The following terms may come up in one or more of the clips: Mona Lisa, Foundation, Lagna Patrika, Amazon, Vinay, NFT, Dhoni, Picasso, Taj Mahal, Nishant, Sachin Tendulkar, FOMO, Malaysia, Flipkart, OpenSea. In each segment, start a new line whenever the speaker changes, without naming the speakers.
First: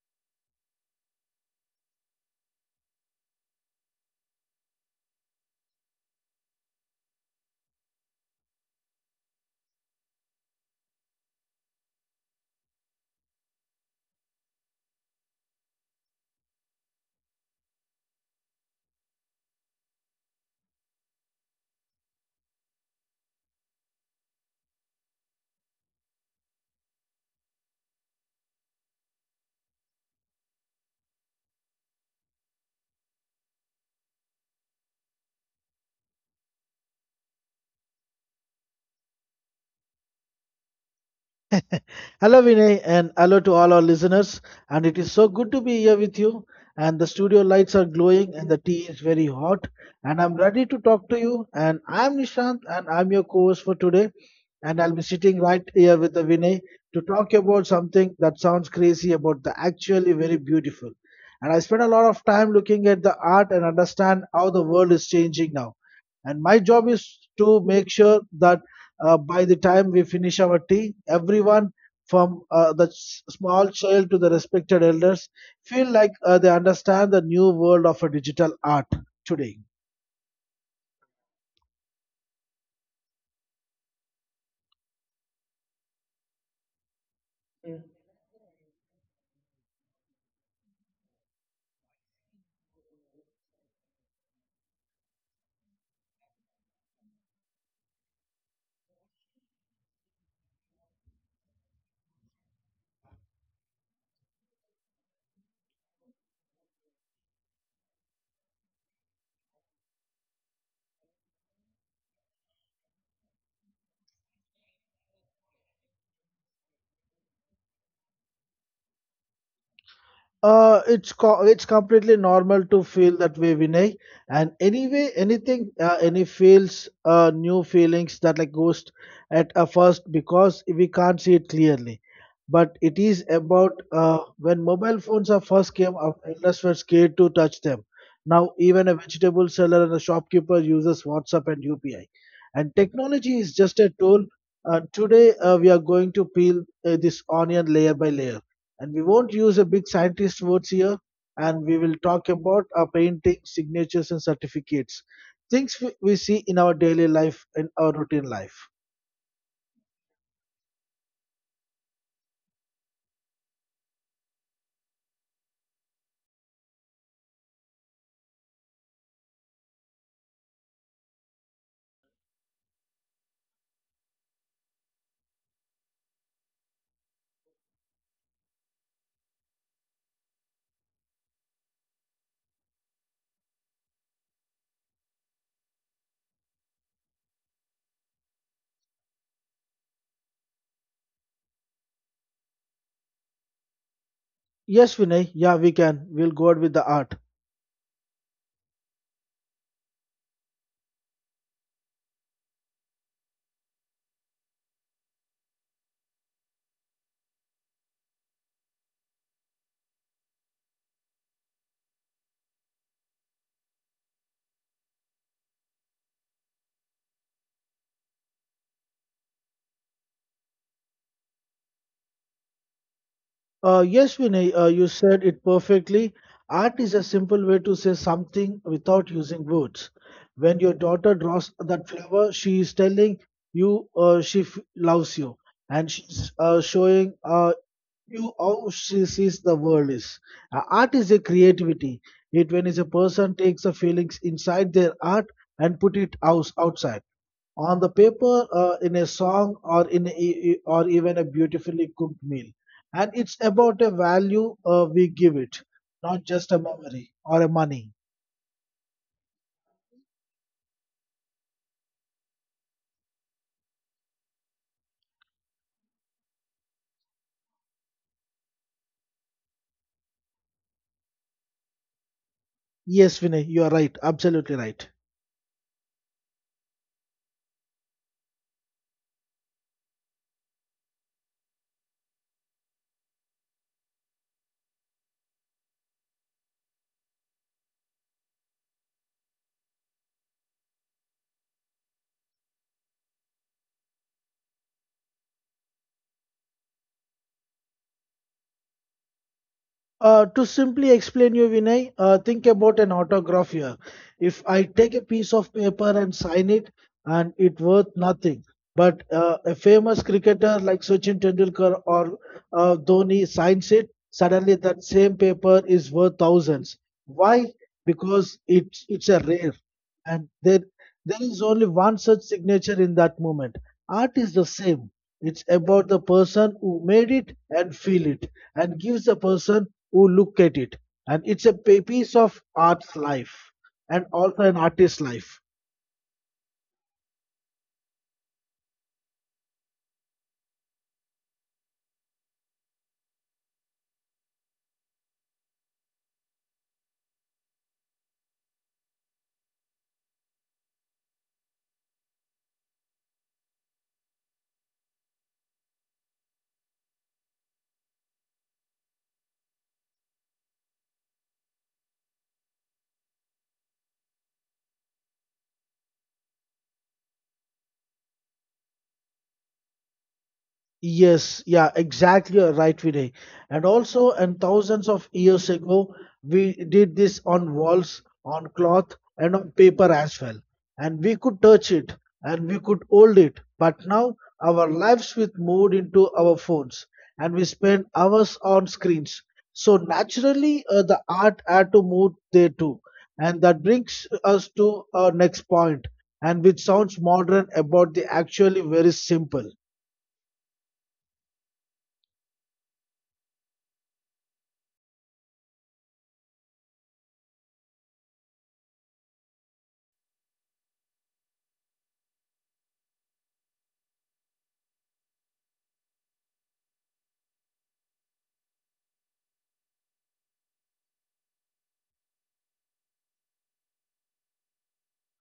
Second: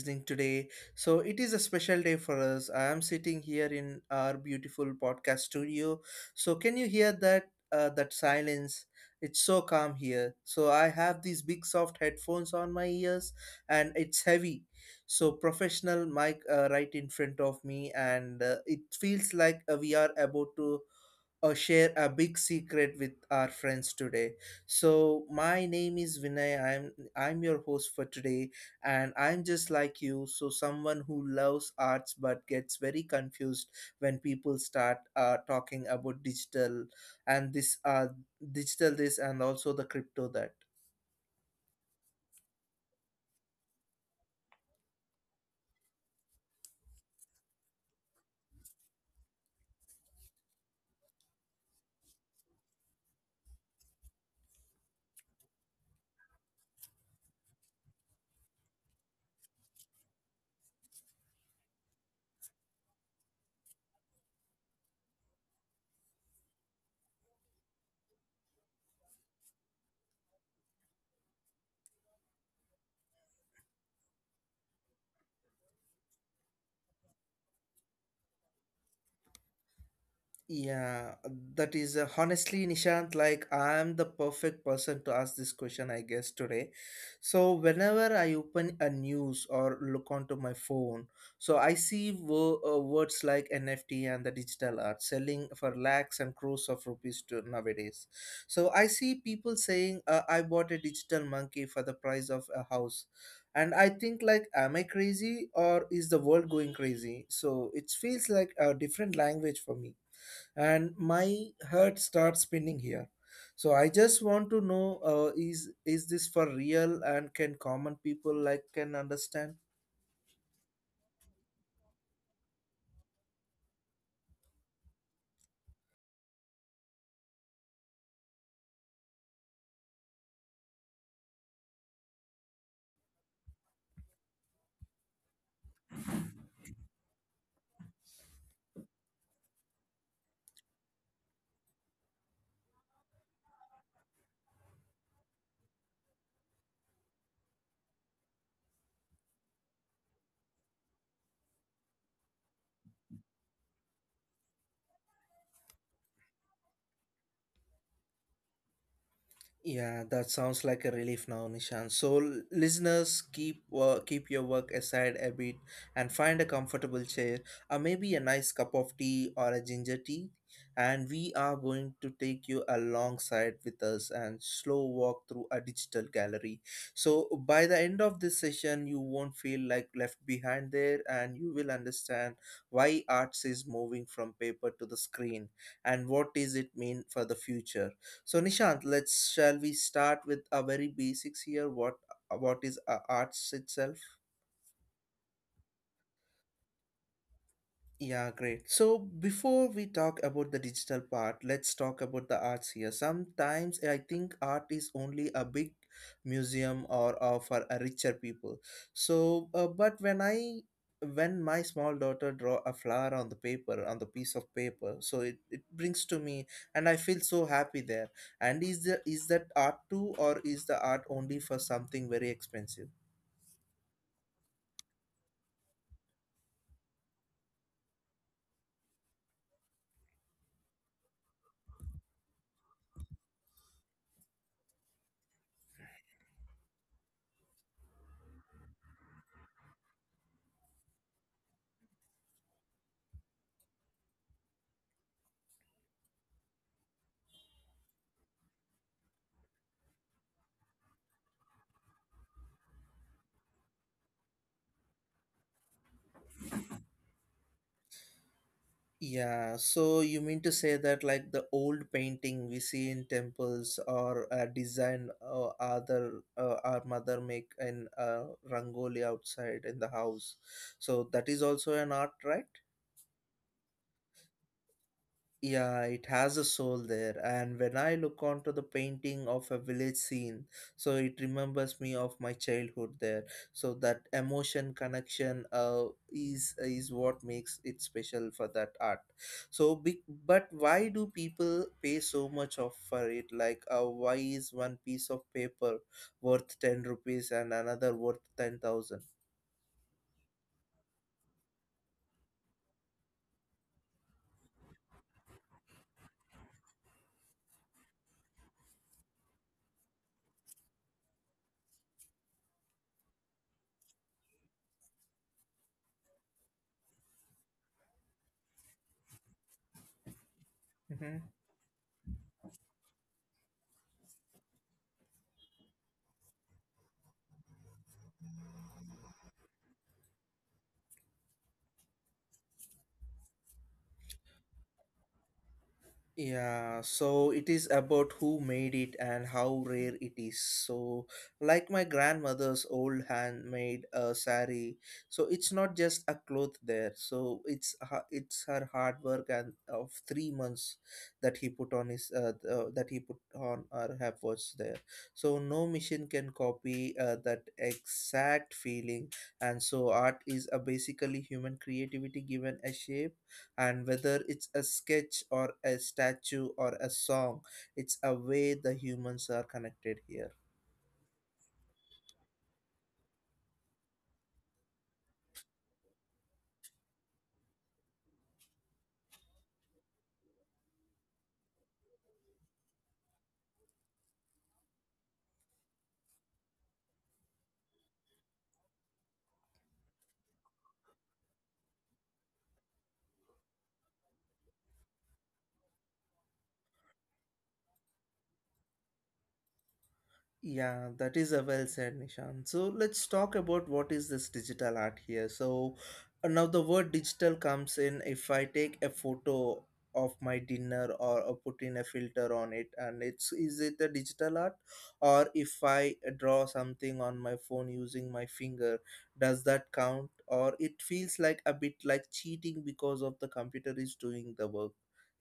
listening today. So, it is a special day for us. I am sitting here in our beautiful podcast studio. So, can you hear that that silence? It's so calm here. So, I have these big soft headphones on my ears and it's heavy. So, professional mic right in front of me and it feels like we are about to or share a big secret with our friends today. So my name is Vinay. I'm your host for today, and I'm just like you, so someone who loves arts but gets very confused when people start talking about digital and this and also the crypto that.
Hello, Vinay, and hello to all our listeners. And it is so good to be here with you. And the studio lights are glowing, and the tea is very hot. And I'm ready to talk to you. And I'm Nishant, and I'm your co-host for today. And I'll be sitting right here with the Vinay to talk about something that sounds crazy, about the actually very beautiful. And I spend a lot of time looking at the art and understand how the world is changing now. And my job is to make sure that by the time we finish our tea, everyone from the small child to the respected elders, feel like they understand the new world of a digital art today.
Yeah, that is honestly, Nishant, like I am the perfect person to ask this question, I guess, today. So, whenever I open a news or look onto my phone, so I see words like NFT and the digital art selling for lakhs and crores of rupees to nowadays. So, I see people saying, I bought a digital monkey for the price of a house. And I think like, am I crazy or is the world going crazy? So it feels like a different language for me and my heart starts spinning here, so I just want to know, is this for real, and can common people like can understand?
It's completely normal to feel that way, Vinay. And anyway, anything, any feels, new feelings that like ghost at a first because we can't see it clearly. But it is about when mobile phones are first came out, endless were scared to touch them. Now even a vegetable seller and a shopkeeper uses WhatsApp and UPI. And technology is just a tool. Today we are going to peel this onion layer by layer, and we won't use a big scientist words here, and we will talk about our painting signatures and certificates, things we see in our daily life in our routine life.
Yeah, that sounds like a relief now, Nishan. So, listeners, keep work, keep your work aside a bit and find a comfortable chair, or maybe a nice cup of tea or a ginger tea. And we are going to take you alongside with us and slow walk through a digital gallery. So, by the end of this session, you won't feel like left behind there, and you will understand why arts is moving from paper to the screen and what does it mean for the future. So Nishant, let's shall we start with a very basics here? What is arts itself?
Yes, Vinay, yeah, we'll go out with the art.
Yeah, great. So before we talk about the digital part, let's talk about the arts here. Sometimes I think art is only a big museum, or for a richer people. So, but when my small daughter draw a flower on the paper on the piece of paper, so it brings to me and I feel so happy there, and is the is that art too, or is the art only for something very expensive?
Yes, Vinay, you said it perfectly. Art is a simple way to say something without using words. When your daughter draws that flower, she is telling you she loves you. And she's showing you how she sees the world is. Art is a creativity. It when is a person takes the feelings inside their art and put it out outside on the paper, in a song, or in a, e- e, or even a beautifully cooked meal. And it's about a value we give it, not just a memory or a money.
Yeah, so you mean to say that like the old painting we see in temples, or design other our mother make in rangoli outside in the house. So that is also an art, right?
Yes, Vinay, you are right. Absolutely right.
Yeah, it has a soul there, and when I look onto the painting of a village scene, so it remembers me of my childhood there. So that emotion connection is what makes it special for that art. So, big, but why do people pay so much of for it? Like, why is one piece of paper worth 10 rupees and another worth 10,000?
To simply explain you, Vinay, think about an autograph here. If I take a piece of paper and sign it, and it worth nothing, but a famous cricketer like Sachin Tendulkar or Dhoni signs it, suddenly that same paper is worth thousands. Why? Because it's a rare, and there is only one such signature in that moment. Art is the same. It's about the person who made it and feel it, and gives the person who look at it, and it's a piece of art's life and also an artist's life.
Yeah, so it is about who made it and how rare it is. So, like my grandmother's old handmade sari, so it's not just a cloth there. So it's her hard work and of 3 months that he put on her efforts there. So no machine can copy that exact feeling, and so art is a basically human creativity given a shape, and whether it's a sketch or a statue or a song, it's a way the humans are connected here.
Yes, yeah, exactly you're right, Vinay. And also, and thousands of years ago, we did this on walls, on cloth, and on paper as well. And we could touch it and we could hold it. But now our lives with moved into our phones, and we spend hours on screens. So naturally, the art had to move there too. And that brings us to our next point, and which sounds modern about the actually very simple.
Yeah, that is a well said, Nishan. So let's talk about what is this digital art here. So now the word digital comes in. If I take a photo of my dinner, or put in a filter on it, and it's is it a digital art, or if I draw something on my phone using my finger, does that count? Or it feels like a bit like cheating because of the computer is doing the work,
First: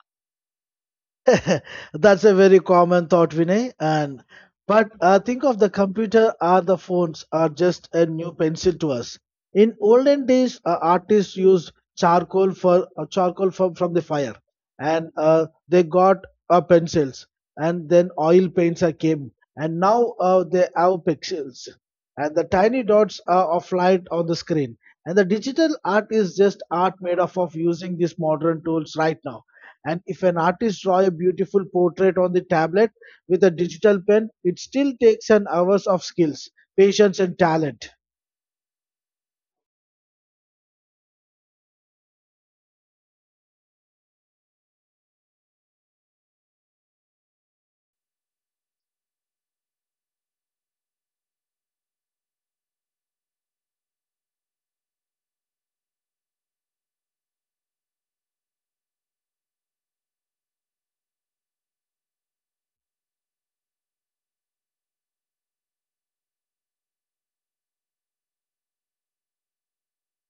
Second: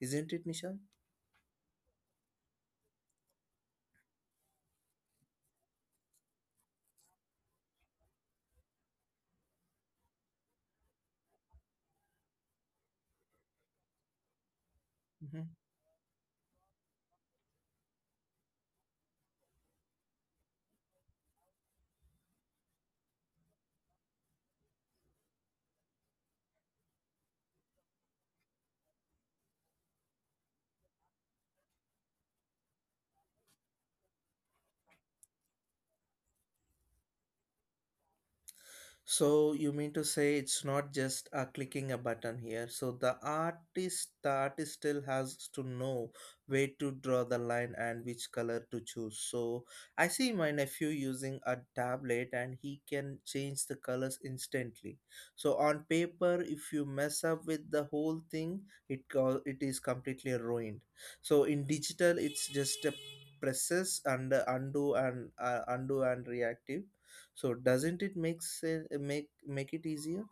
isn't it, Nishan?
That's a very common thought, Vinay. And but think of the computer or the phones are just a new pencil to us. In olden days, artists used charcoal for from the fire, and they got pencils, and then oil paints are came, and now they have pixels, and the tiny dots of light on the screen. And the digital art is just art made up of using these modern tools right now. And if an artist draws a beautiful portrait on the tablet with a digital pen, it still takes an hours of skills, patience, and talent.
So you mean to say it's not just clicking a button here. So the artist still has to know where to draw the line and which color to choose. So I see my nephew using a tablet, and he can change the colors instantly. So on paper, if you mess up with the whole thing, it is completely ruined. So in digital, it's just a presses and undo and undo and reactive, so doesn't it makes make make it easier?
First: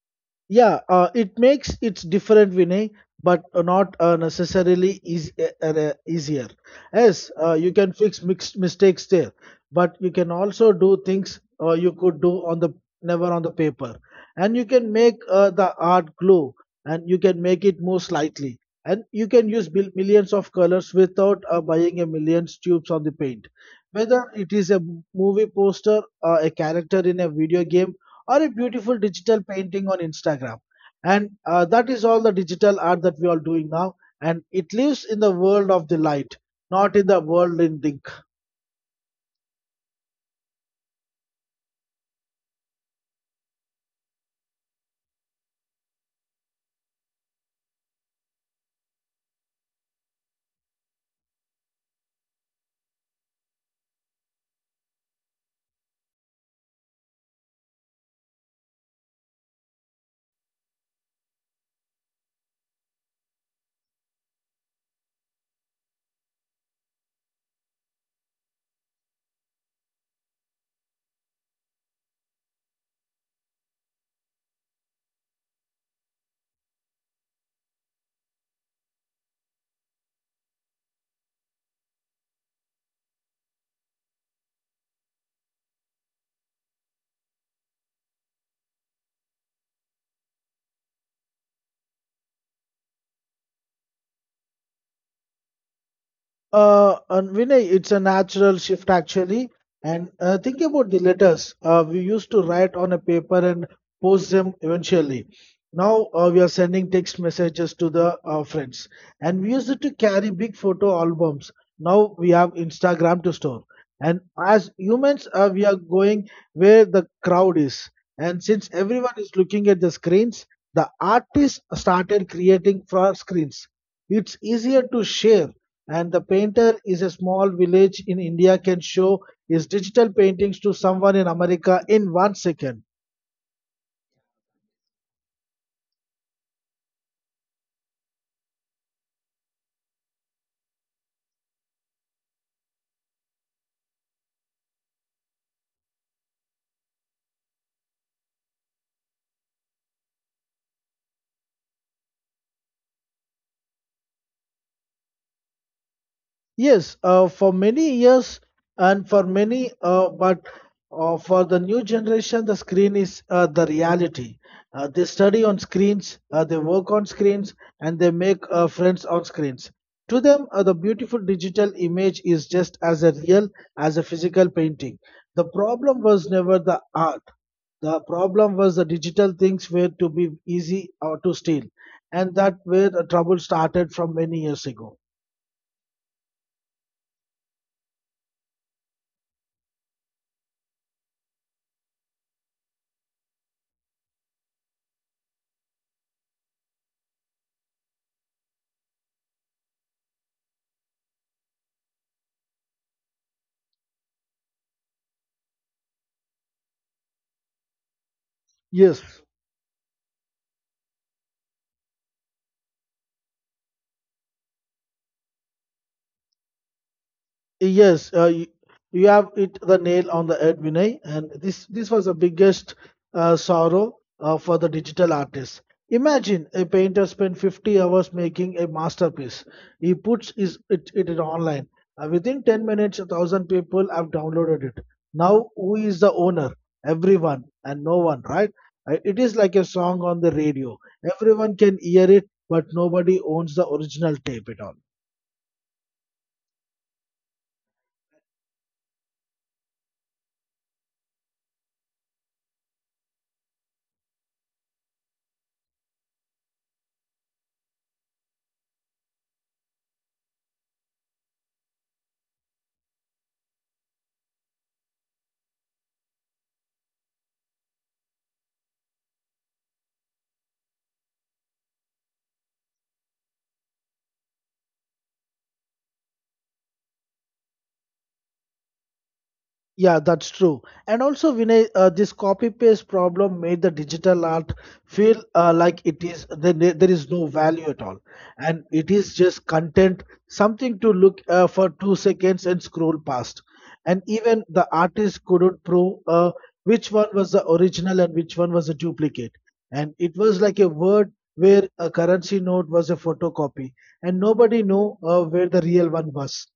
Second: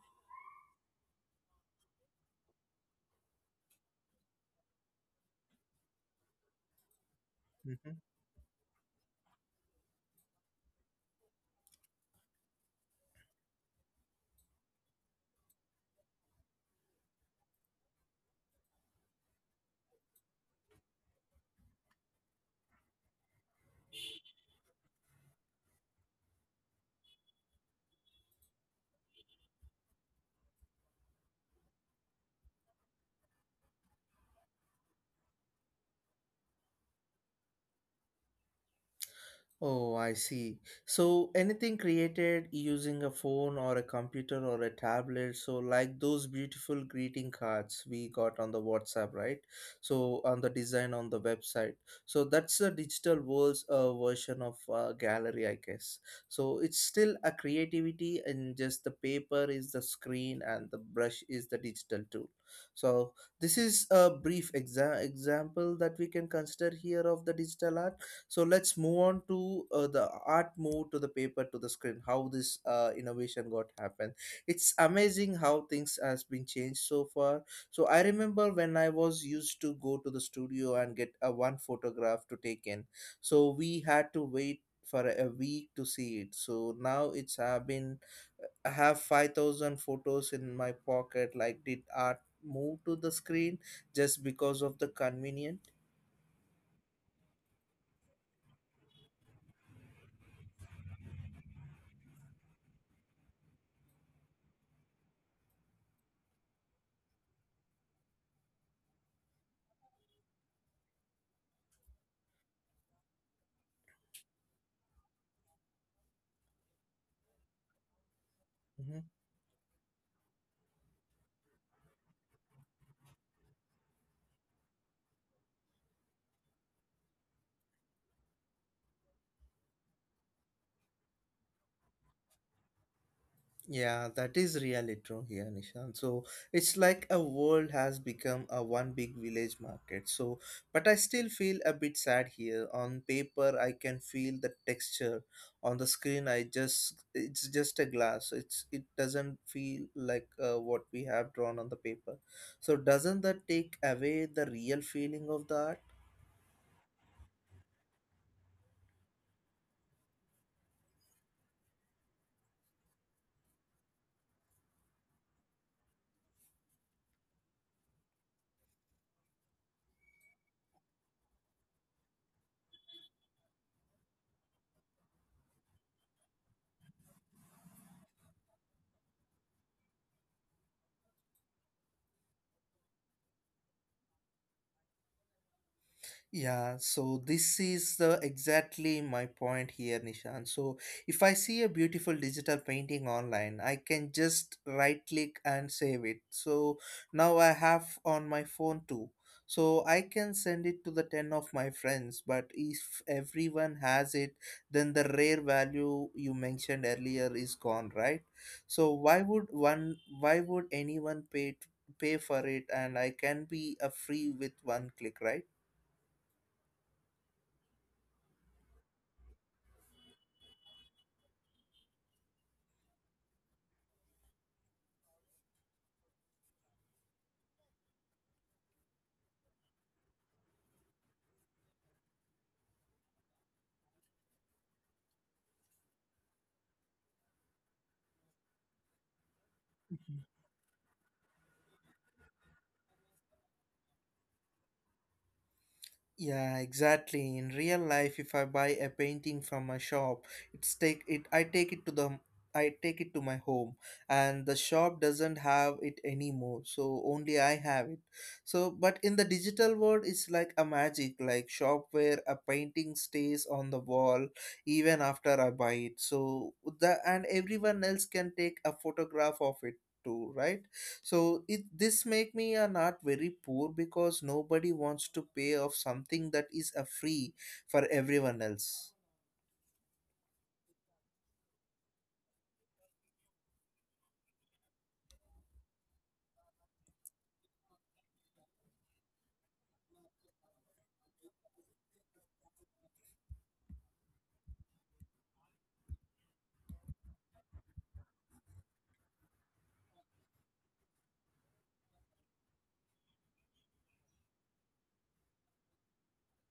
Yeah, it's different, Vinay, but not necessarily easier. Yes, you can
Mhm.
fix mixed mistakes there, but you can also do things you could do on the never on the paper, and you can make the art glow, and you can make it move slightly, and you can use millions of colors without buying a million tubes on the paint. Whether it is a movie poster, a character in a video game, or a beautiful digital painting on Instagram. And that is all the digital art that we are doing now. And it lives in the world of the light, not in the world in ink.
Oh, I see. So anything created using a phone or a computer or a tablet, so like those beautiful greeting cards we got on the WhatsApp, right? So on the design on the website. So that's the digital world's version of gallery, I guess. So it's still a creativity, and just the paper is the screen and the brush is the digital tool. So this is a brief example that we can consider here of the digital art. So let's move on to the art move to the paper to the screen, how this innovation got happened. It's amazing how things has been changed so far. So I remember when I was used to go to the studio and get a one photograph to take in, so we had to wait for a week to see it. So now it's have been I have 5000 photos in my pocket. Like, did art move to the screen just because of the convenient?
And Vinay, it's a natural shift actually. And think about the letters we used to write on a paper and post them eventually. Now we are sending text messages to the friends, and we used to carry big photo albums. Now we have Instagram to store. And as humans, we are going where the crowd is. And since
Mm-hmm.
everyone is looking at the screens, the artist started creating for screens. It's easier to share, and the painter is a small village in India can show his digital paintings to someone in America in 1 second.
Yeah, that is really true here, Nishan. So it's like a world has become a one big village market. So, but I still feel a bit sad here. On paper, I can feel the texture. On the screen, I just it's just a glass. It's it doesn't feel like what we have drawn on the paper. So doesn't that take away the real feeling of the art?
Yes, for many years and for many, but for the new generation, the screen is the reality. They study on screens, they work on screens, and they make friends on screens. To them, the beautiful digital image is just as a real as a physical painting. The problem was never the art. The problem was the digital things were to be easy or to steal, and that where the trouble started from many years ago.
Yeah, so this is the exactly my point here, Nishan. So if I see a beautiful digital painting online, I can just right click and save it. So now I have on my phone too. So I can send it to the 10 of my friends, but if everyone has it, then the rare value you mentioned earlier is gone, right? So
Yes,
why would anyone pay to, pay for it, and I can be a free with one click, right?
yes, you have hit the nail on the head, Vinay, and this was the biggest sorrow for the digital artist. Imagine a painter spent 50 hours making a masterpiece. He puts it online. Within 10 minutes, a thousand people have downloaded it. Now, who is the owner? Everyone and no one, right? It is like a song on the radio. Everyone can hear it, but nobody owns the original tape at all.
Yeah, exactly. In real life, if I buy a painting from a shop, it's take it. I take it to the. I take it to my home, and the shop doesn't have it anymore. So only I have it. So, but in the digital world, it's like a magic, like shop where a painting stays on the wall even after I buy it. So the and everyone else can take a photograph of it too, right? So it this make me an art very poor because nobody wants to pay off something that is a free for everyone else.
Yeah, that's true. And also, Vinay, this copy paste problem made the digital art feel like it is there is no value at all, and it is just content, something to look for 2 seconds and scroll past. And even the artist couldn't prove which one was the original and which one was a duplicate. And it was like a word where a currency note was a photocopy, and nobody knew where the real one was.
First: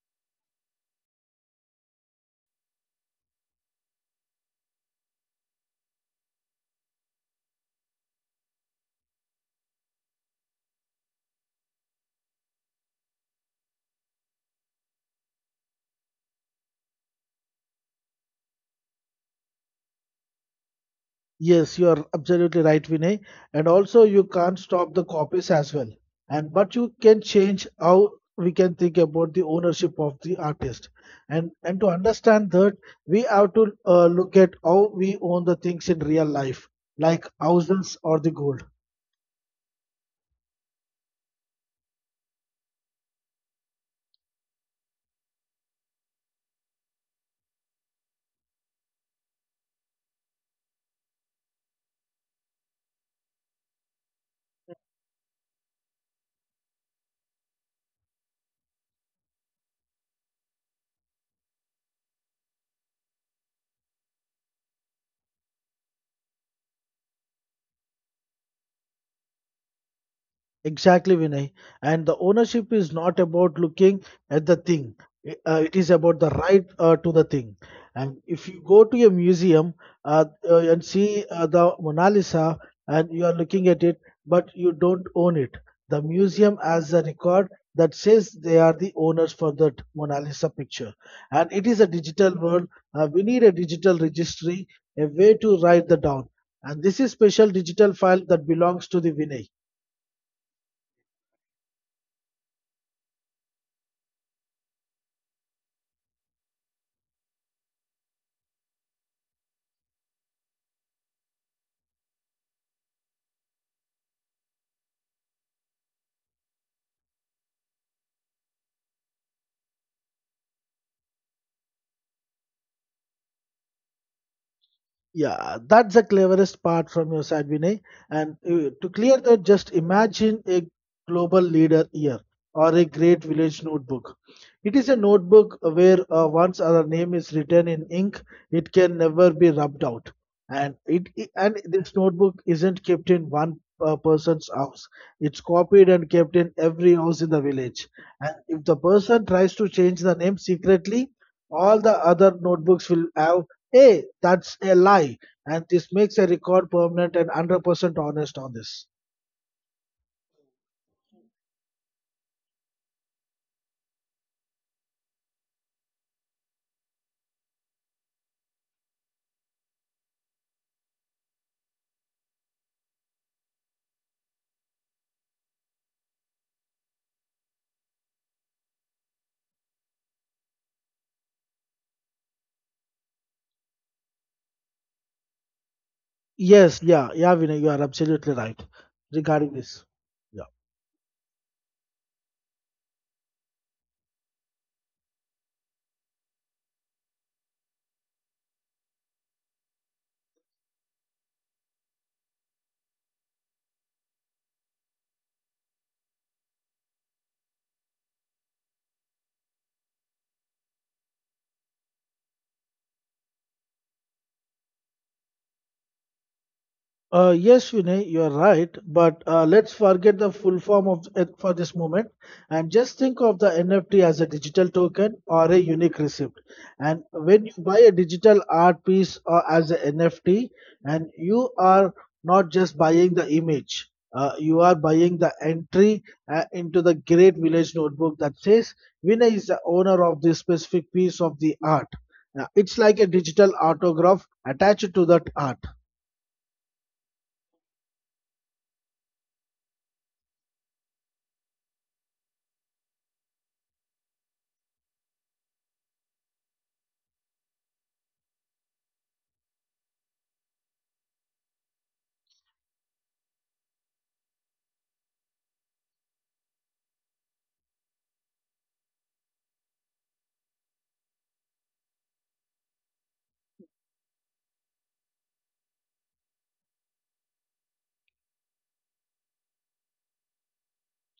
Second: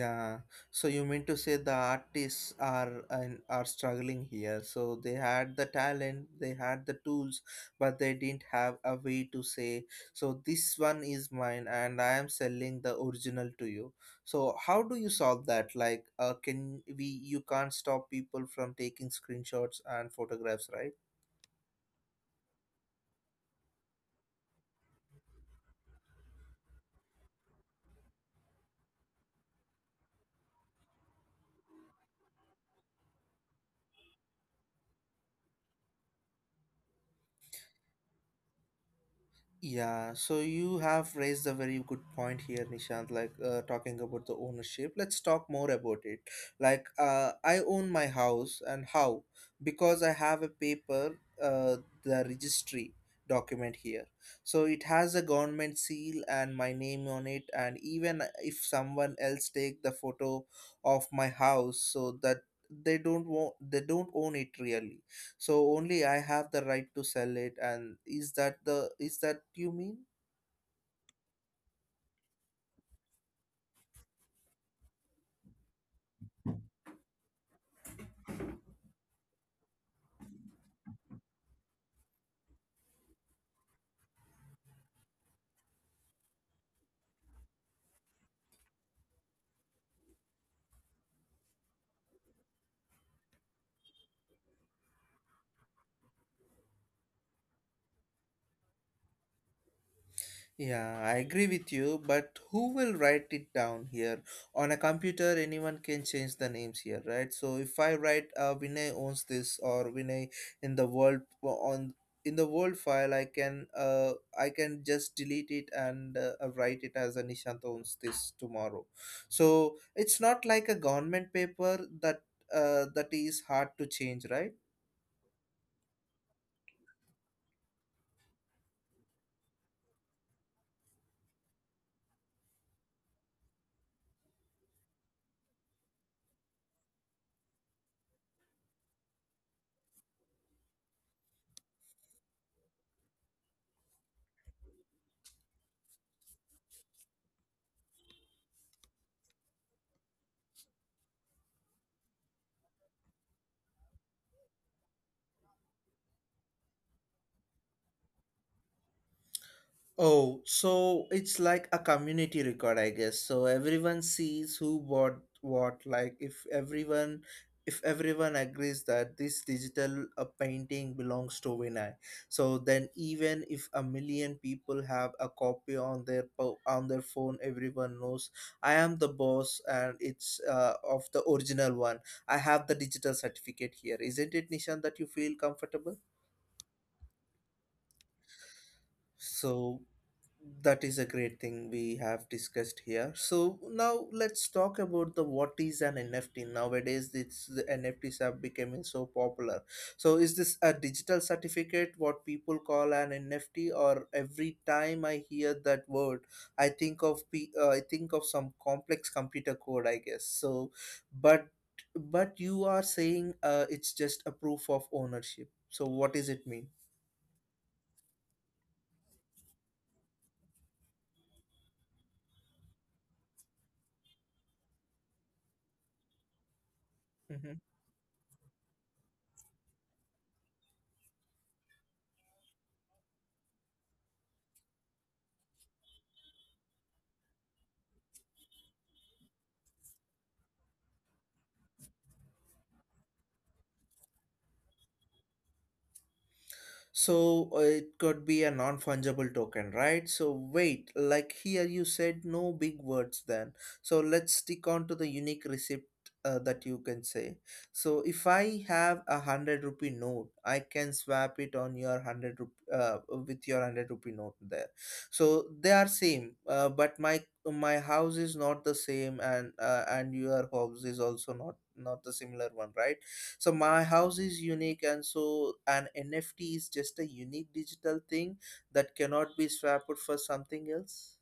Yeah. So you mean to say the artists are and are struggling here. So they had the talent, they had the tools, but they didn't have a way to say, so this one is mine and I am selling the original to you. So how do you solve that? Like, can we you can't stop people from taking screenshots and photographs, right?
Yes, you are absolutely right, Vinay. And also, you can't stop the copies as well. And but you can change how we can think about the ownership of the artist. And to understand that, we have to look at how we own the things in real life, like houses or the gold.
Yeah, so you have raised a very good point here, Nishant. Like, talking about the ownership, let's talk more about it. Like, I own my house, and how? Because I have a paper, the registry document here. So it has a government seal and my name on it. And even if someone else take the photo of my house, so that they don't own it really, so only I have the right to sell it, and is that the is that you mean?
Exactly, Vinay. And the ownership is not about looking at the thing, it is about the right to the thing. And if you go to a museum and see the Mona Lisa, and you are looking at it, but you don't own it, the museum has a record that says they are the owners for that Mona Lisa picture. And it is a digital world. We need a digital registry, a way to write the down. And this is special digital file that belongs to the Vinay.
Yeah, I agree with you, but who will write it down here? On a computer, anyone can change the names here, right? So if I write Vinay owns this, or Vinay in the world on in the world file, I can just delete it and write it as a Nishant owns this tomorrow. So it's not like a government paper that that is hard to change, right?
Yeah, that's the cleverest part from your side, Vinay. And to clear that, just imagine a global leader year or a great village notebook. It is a notebook where once our name is written in ink, it can never be rubbed out. And this notebook isn't kept in one person's house. It's copied and kept in every house in the village. And if the person tries to change the name secretly, all the other notebooks will have, "Hey, that's a lie." And this makes a record permanent and 100% honest on this.
Oh, so it's like a community record, I guess. So everyone sees who bought what. If everyone agrees that this digital painting belongs to Vinay, so then even if a million people have a copy on their on their phone, everyone knows I am the boss and it's of the original one. I have the digital certificate here. Isn't it, Nishan, that you feel comfortable?
Yes, yeah, yeah, Vinay, you are absolutely right regarding
So
this. Yeah.
That is a great thing we have discussed here. So now let's talk about the what is an NFT. Nowadays, This the NFTs are becoming so popular. So is this a digital certificate, what people call an NFT, or every time I hear that word, I think of I think of some complex computer code, I guess. So, but but you are saying it's just a proof of ownership. So what does it mean?
Yes, Vinay, you're right. But let's forget the full form of it for this moment and just think of the NFT as a digital token or a unique receipt. And when
Mm-hmm.
you buy a digital art piece as an NFT, and you are not just buying the image, you are buying the entry into the great village notebook that says Vinay is the owner of this specific piece of the art. It's like a digital autograph attached to that art.
So it could be a non-fungible token, right? So wait, like here you said no big words then. So let's stick on to the unique receipt that you can say. So if I have a hundred rupee note, I can swap it on your with your hundred rupee note there. So they are same, but my house is not the same, and and your house is also not the similar one, right? So my house is unique, and so an NFT is just a unique digital thing that cannot be swapped for something else.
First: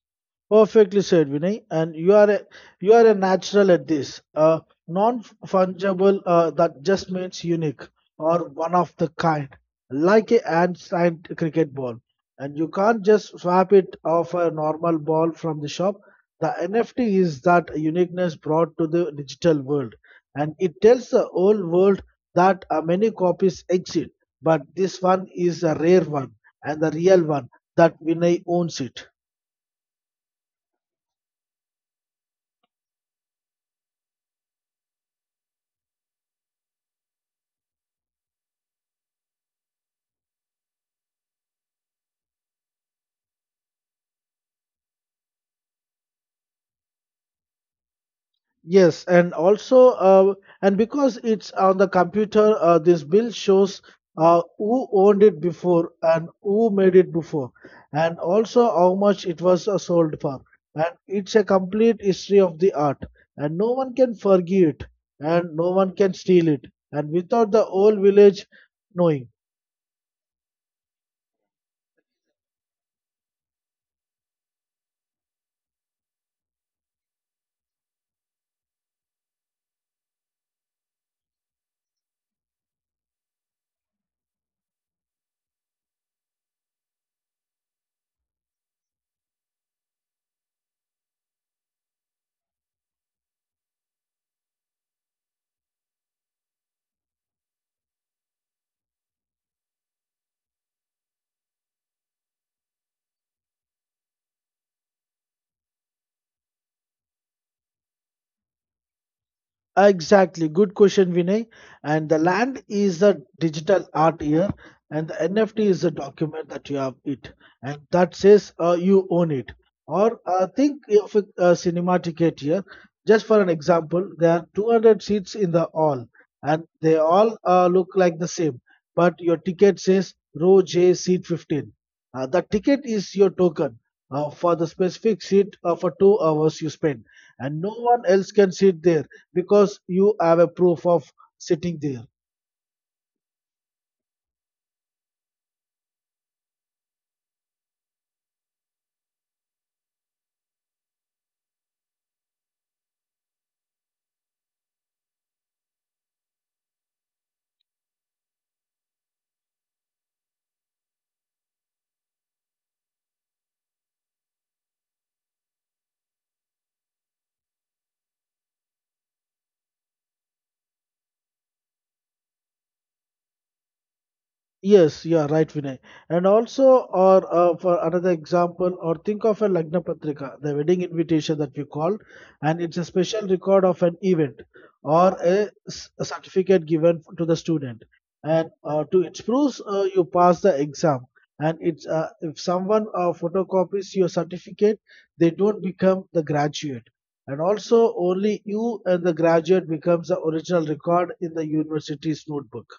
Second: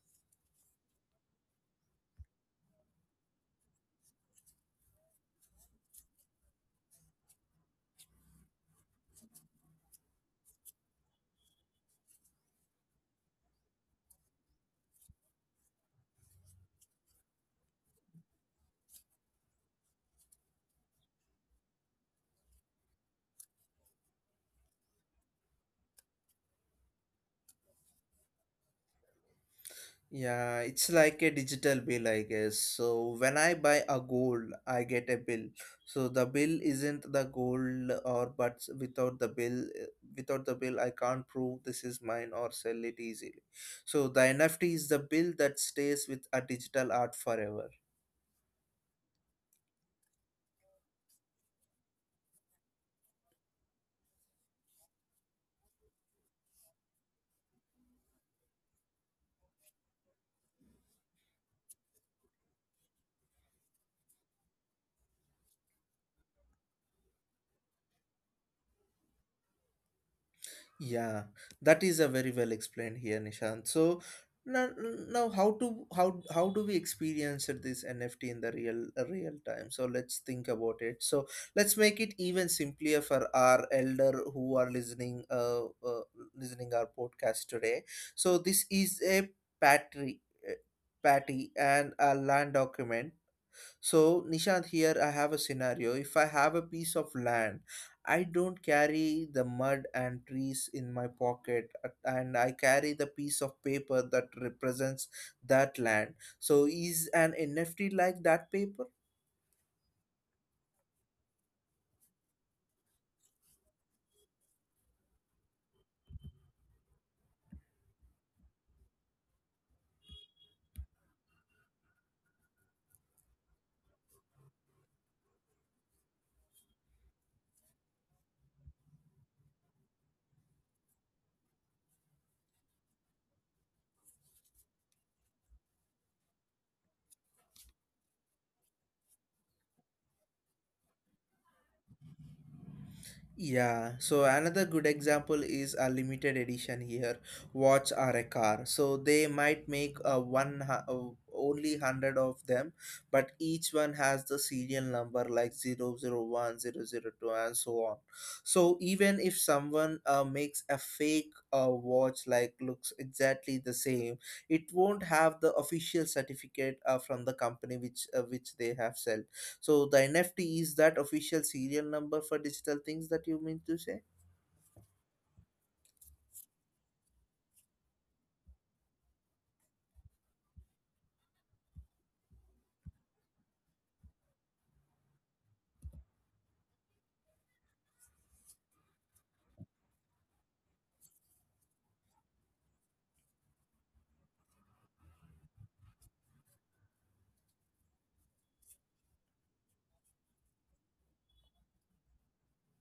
Perfectly said, Vinay. And you are a natural at this. Non-fungible that just means unique or one of the kind, like a hand-signed cricket ball. And you can't just swap it off a normal ball from the shop. The NFT is that uniqueness brought to the digital world, and it tells the whole world that many copies exist, but this one is a rare one and the real one that Vinay owns it.
Yeah, it's like a digital bill, I guess. So when I buy a gold, I get a bill. So the bill isn't the gold, or but without the bill, without the bill I can't prove this is mine or sell it easily. So the NFT is the bill that stays with a digital art forever.
Yes, and also, and because it's on the computer, this bill shows who owned it before and who made it before, and also how much it was sold for. And it's a complete history of the art, and no one can forgive it, and no one can steal it, and without the whole village knowing.
Yeah, that is a very well explained here, Nishant. So now, now, how to how do we experience it, this NFT in the real real time? So let's think about it. So let's make it even simpler for our elder who are listening listening our podcast today. So this is a patri uh, patty and a land document. So, Nishant, here I have a scenario. If I have a piece of land, I don't carry the mud and trees in my pocket, and I carry the piece of paper that represents that land. So, is an NFT like that paper?
Exactly. Good question, Vinay. And the land is the digital art here, and the NFT is the document that you have it, and that says you own it. Or think of a cinema ticket here. Just for an example, there are 200 seats in the hall, and they all look like the same, but your ticket says row J seat 15. The ticket is your token for the specific seat for 2 hours you spend, and no one else can sit there because you have a proof of sitting there.
Yeah, so another good example is a limited edition here. Watch are a car. So they might make a only 100 of them, but each one has the serial number like zero zero one zero zero two and so on. So even if someone makes a fake watch like looks exactly the same, it won't have the official certificate from the company which they have sell. So the NFT is that official serial number for digital things that you mean to say?
Yes, you are right, Vinay. And also, or for another example, or think of a Lagna Patrika, the wedding invitation that we call, and it's a special record of an event or a, a certificate given to the student. And to it proves you pass the exam. And it's if someone photocopies your certificate, they don't become the graduate. And also, only you and the graduate becomes the original record in the university's notebook.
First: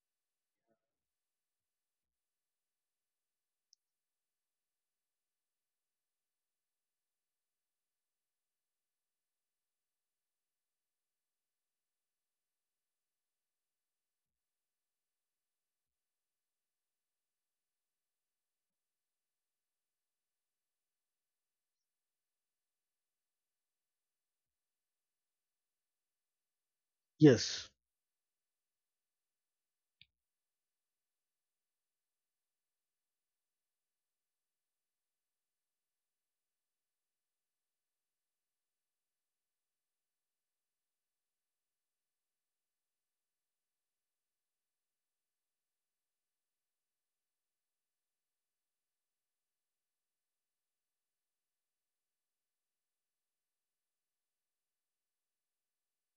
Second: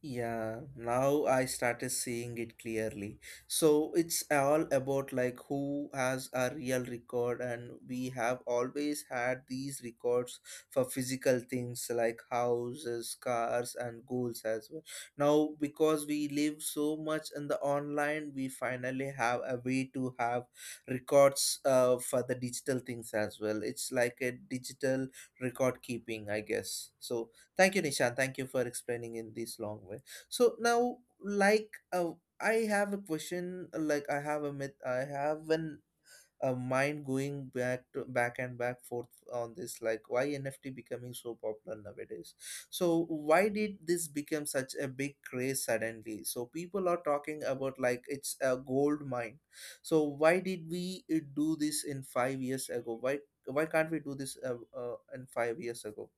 Yeah, now I started seeing it clearly. So it's all about like who has a real record, and we have always had these records for physical things like houses, cars, and goals as well. Now, because we live so much in the online, we finally have a way to have records for the digital things as well. It's like a digital record keeping, I guess. So
Yes.
thank you, Nishan. Thank you for explaining in this long way. So now, like, I have a question. Like, I have a myth. I have an A mind going back to back and back forth on this. Like, why NFT becoming so popular nowadays? So why did this become such a big craze suddenly? So people are talking about like it's a gold mine. So why did we do this in 5 years ago? Why can't we do this in 5 years ago?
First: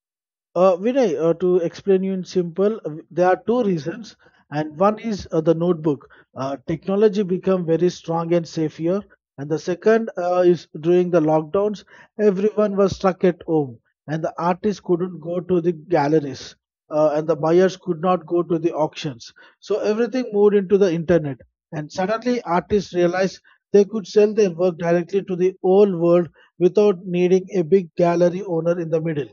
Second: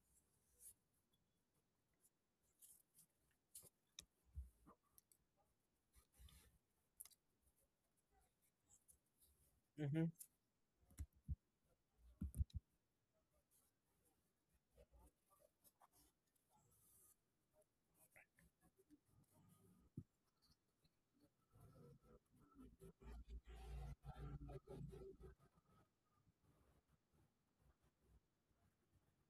Vinay, to explain you in simple, there are two reasons, and one is the notebook. Technology become very strong and safe here, and the
Mm-hmm.
second is during the lockdowns, everyone was stuck at home, and the artists couldn't go to the galleries, and the buyers could not go to the auctions. So everything moved into the internet, and suddenly artists realized they could sell their work directly to the whole world without needing a big gallery owner in the middle.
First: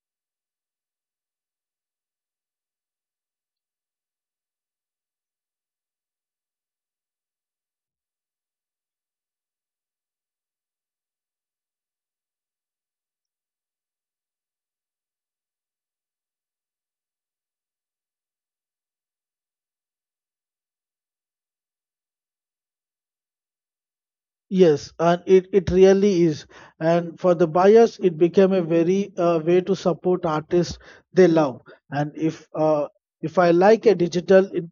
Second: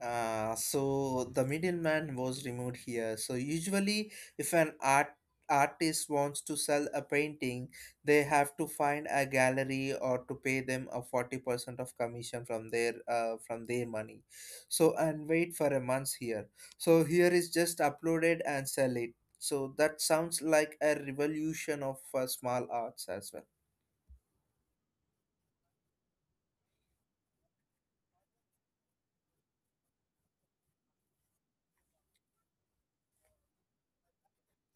So the middleman was removed here. So usually, if an artist wants to sell a painting, they have to find a gallery or to pay them a 40% of commission from their money. So and wait for a month here. So here is just uploaded and sell it. So that sounds like a revolution of small arts as well.
Yes, and it really is. And for the buyers, it became a very way to support artists they love. And if I like a digital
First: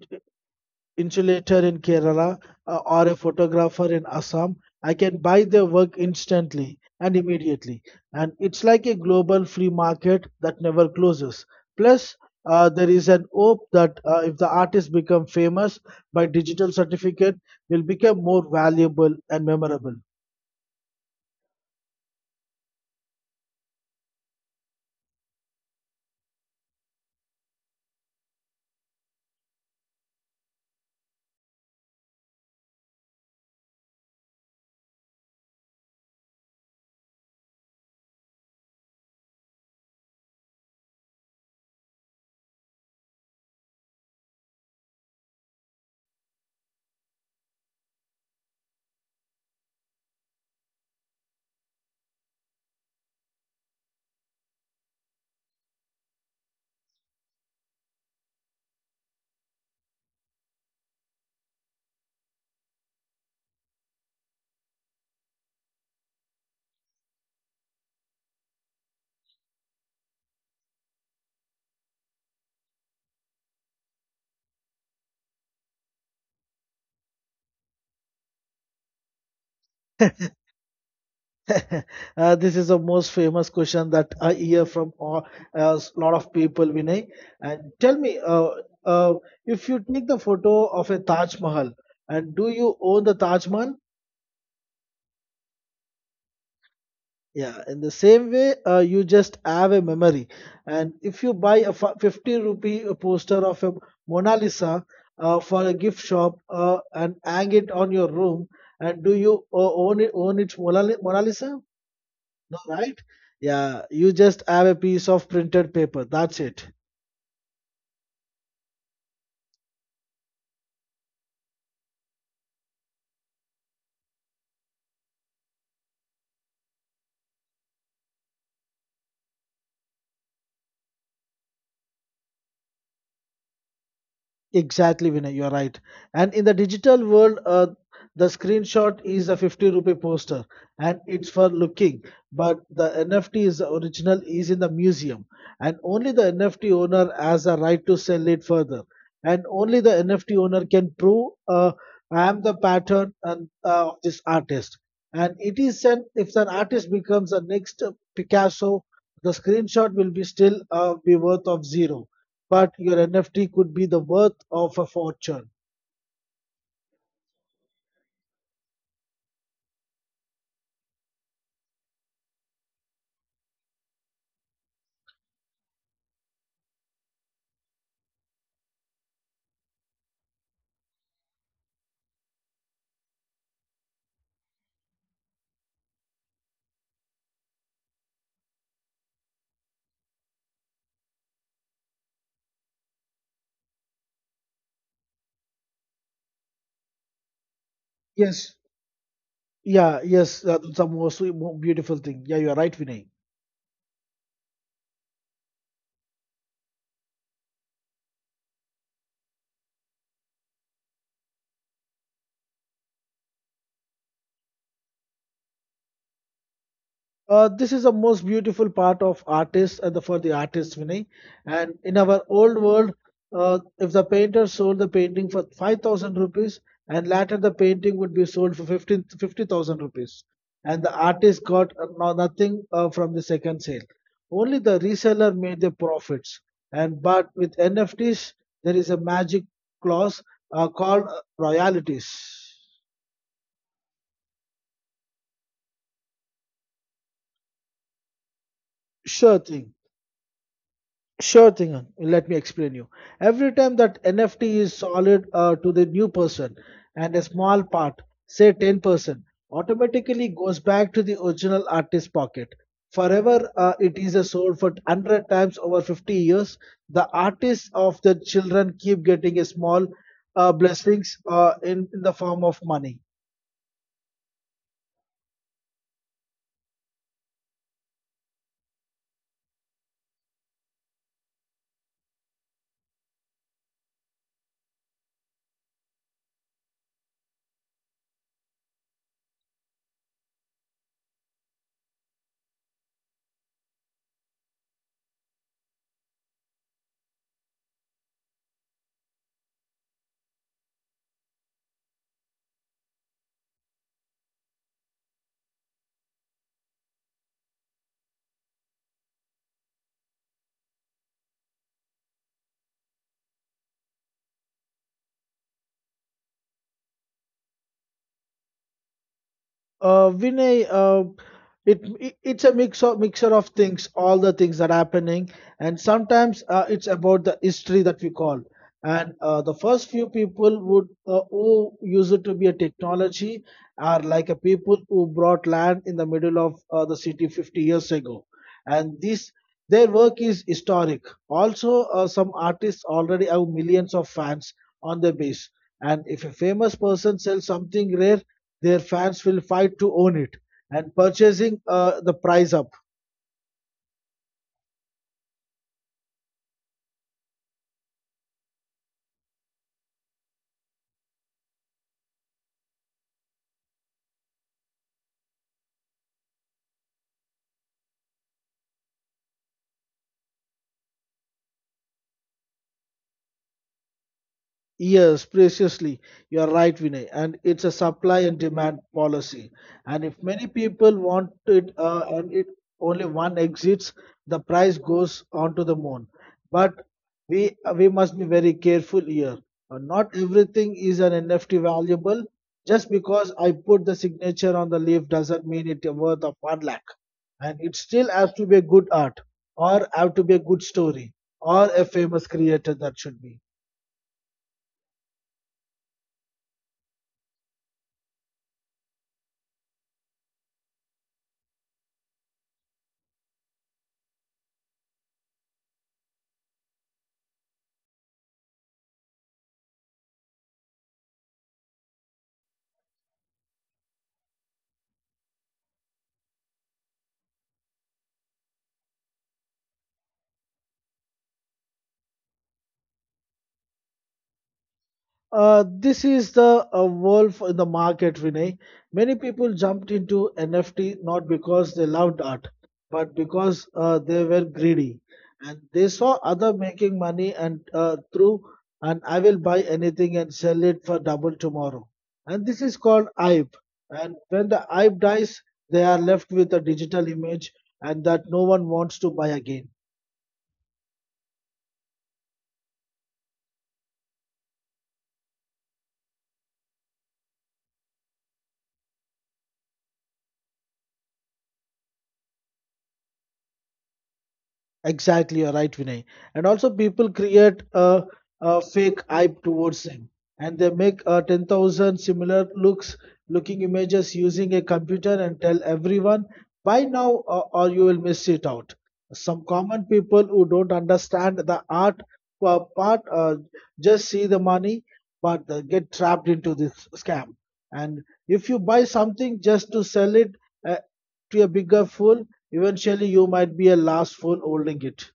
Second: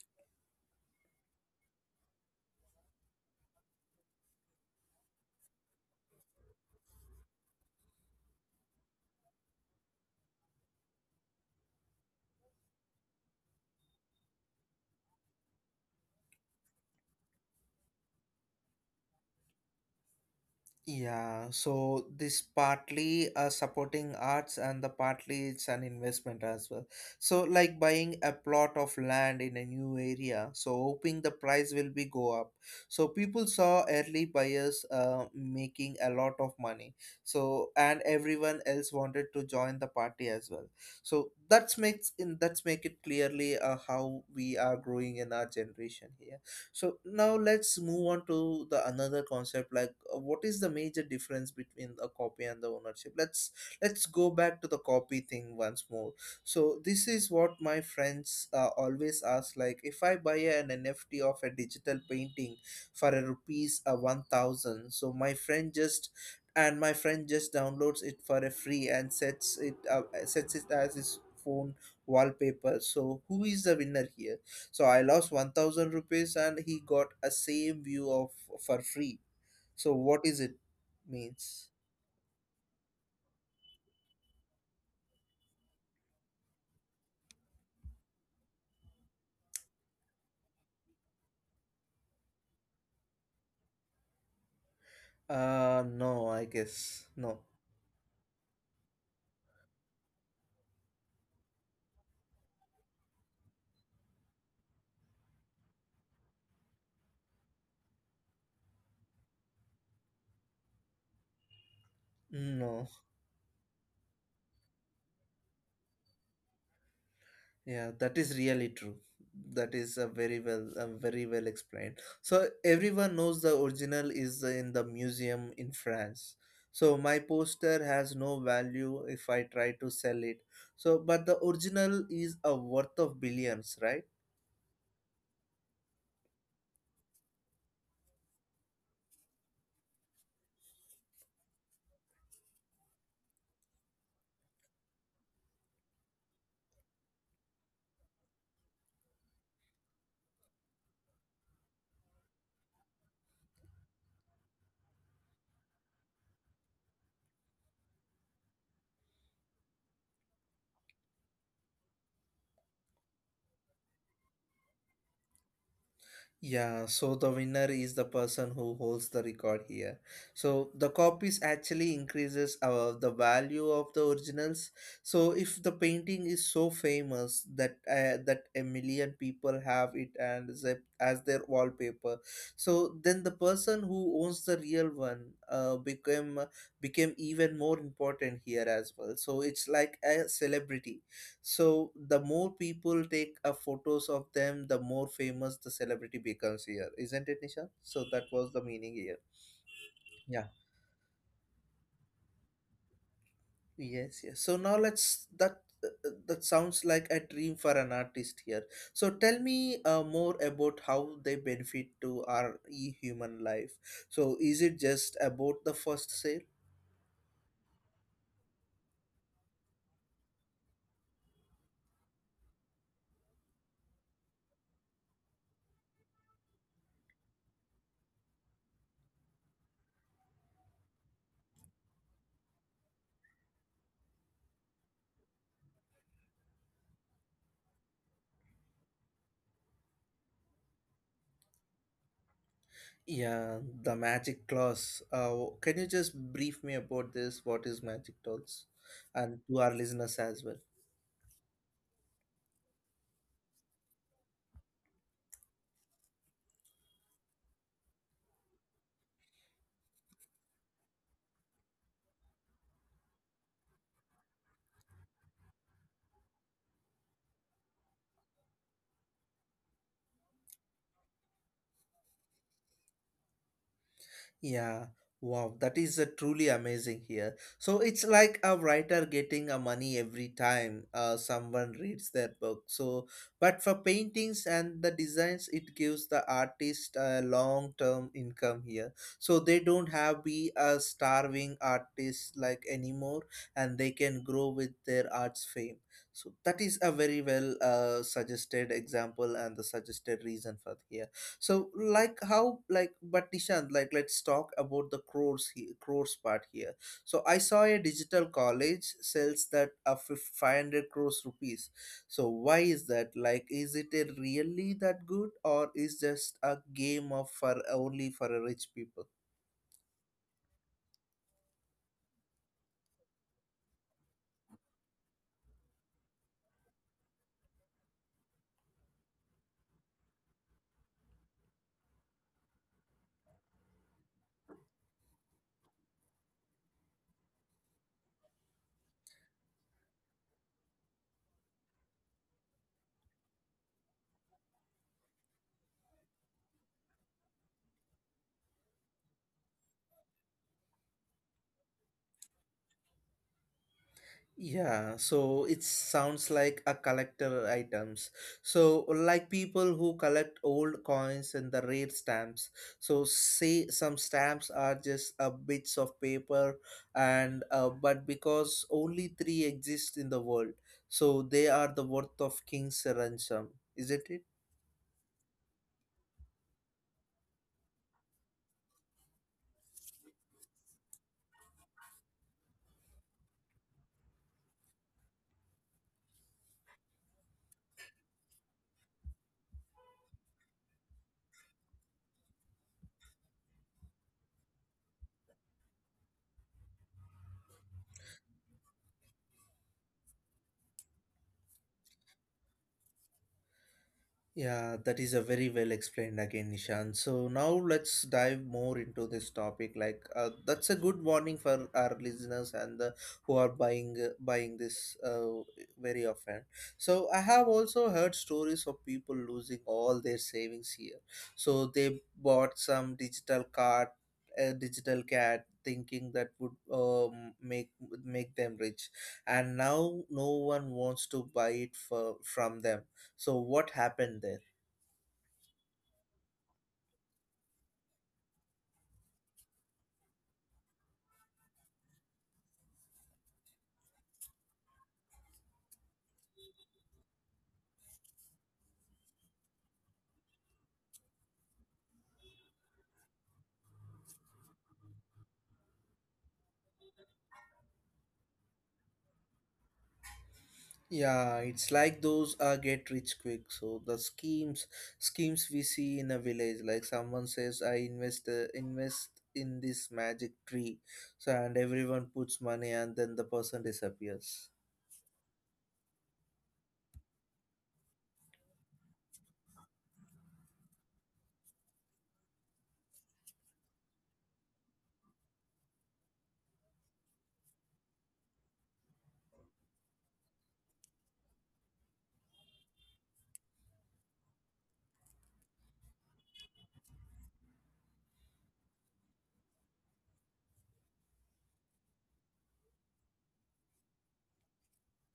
insulator in Kerala or a photographer in Assam, I can buy their work instantly and immediately. And it's like a global free market that never closes. Plus, there is an hope that if the artist become famous, by digital certificate will become more valuable and memorable.
Yeah, so this partly supporting arts and the partly it's an investment as well. So like buying a plot of land in a new area, so hoping the price will be go up. So people saw early buyers making a lot of money. So and everyone else wanted to join the party as well. So that's make it clearly how we are growing in our generation here. So now let's move on to the another concept, like what is the major difference between the copy and the ownership. Let's go back to the copy thing once more. So this is what my friends always ask, like if I buy an NFT of a digital painting for a rupees a 1000, so my friend just downloads it for a free and sets it as his phone wallpaper. So who is the winner here? So I lost 1000 rupees, and he got a same view of for free. So what
uh,
is it means?
this is the most famous question that I hear from a lot of people, Vinay. And tell me, uh, if you take the photo of a Taj Mahal, and do you own the Taj Mahal?
Uh, no, I guess no.
Yeah, in the same way, you just have a memory. And if you buy a 50 rupee poster of a Mona Lisa for a gift shop and hang it on your room, and do you own it Mona Lisa? No,
Mm, no.
right? Yeah, you just have a piece of printed paper. That's it.
Yeah, that is really true. That is a very well very well explained. So everyone knows the original is in the museum in France. So my poster has no value if I try to sell it. So but the original is a worth of billions, right?
Exactly, Vinay, you're right. And in the digital world, the screenshot is a 50 rupee poster and it's for looking, but the NFT is the original is in the museum and only the NFT owner has a right to sell it further. And only the NFT owner can prove I am the pattern and of this artist. And it is an if an artist becomes the next Picasso, the screenshot will be still be worth of zero but your NFT could be the worth of a fortune.
Yeah, so the winner is the person who holds the record here. So the copies actually increases the value of the originals. So if the painting is so famous that a million people have it and as their wallpaper, so then the person who owns the real one became even more important here as well. So it's like a celebrity. So the more people take photos of them, the more famous the celebrity becomes here, isn't it, Nisha? So that
Yes.
was the meaning here.
Yeah, yes,
Yeah.
the most beautiful thing. Yeah, you are right, Vinay.
Yes so now let's that sounds like a dream for an artist here. So tell me more about how they benefit to our human life. So is it just about the first sale?
This is the most beautiful part of artists and the, for the artist, Vinay. And in our old world, if the painter sold the painting for 5,000 rupees and later the painting would be sold for 15 50,000 rupees, and the artist got nothing from the second sale. Only the reseller made the profits. And but with NFTs, there is a magic clause called royalties.
Yeah, the magic clause. Can you just brief me about this, what is magic dolls,
Sure
and to
thing.
our listeners as well?
Sure thing, Ang. Let me explain you. Every time that NFT is solid to the new person and a small part, say 10%, automatically goes back to the original artist's pocket. Forever, it is a sold for 100 times over 50 years. The artists of the children keep getting a small blessings in the form of money.
Yeah, wow, that is truly amazing here. So it's like a writer getting a money every time someone reads their book. So, but for paintings and the designs, it gives the artist a long-term income here. So they don't have be a starving artist like anymore, and they can grow with their art's fame. So that is a very well suggested example and the suggested reason for here. So like how, like but Nishant, like let's talk about the crores here, crores part here. So I saw a digital college sells that a 500 crores rupees. So why is that? Like is it a really that good, or is just a game of for only for a rich people?
Vinay, it's a mix of mixture of things, all the things that are happening, and sometimes it's about the history that we call. And the first few people would who use it to be a technology are like a people who brought land in the middle of the city 50 years ago, and this their work is historic. Also, some artists already have millions of fans on their base. And if a famous person sells something rare, their fans will fight to own it and purchasing the price up.
Yeah, so it sounds like a collector items. So like people who collect old coins and the rare stamps. So say some stamps are just a bits of paper, and but because only three exist in the world, so they are the worth of king's ransom. Isn't it?
Yes, preciously. You are right, Vinay. And it's a supply and demand policy. And if many people want it and it only one exits, the price goes onto the moon. But we must be very careful here. Not everything is an NFT valuable. Just because I put the signature on the leaf doesn't mean it's worth of one lakh. And it still has to be a good art, or have to be a good story, or a famous creator that should be.
Yeah, that is a very well explained again, Nishan. So now let's dive more into this topic. Like that's a good warning for our listeners and the, who are buying this very often. So I have also heard stories of people losing all their savings here. So they bought some digital card, a digital cat, thinking that would make them rich, and now no one wants to buy it for from them. So what happened there?
This is the wolf in the market, Vinay. Many people jumped into NFT not because they loved art, but because they were greedy and they saw other making money and through and I will buy anything and sell it for double tomorrow. And this is called hype. And when the hype dies, they are left with a digital image and that no one wants to buy again.
Yeah, it's like those get rich quick. So the schemes we see in a village, like someone says, "I invest in this magic tree," so and everyone puts money, and then the person disappears.
Exactly, you're right, Vinay. And also, people create a fake hype towards them, and they make 10,000 similar looking images using a computer and tell everyone buy now or you will miss it out. Some common people who don't understand the art part just see the money, but they get trapped into this scam. And if you buy something just to sell it uh, to a bigger fool, eventually you might be a last phone holding it.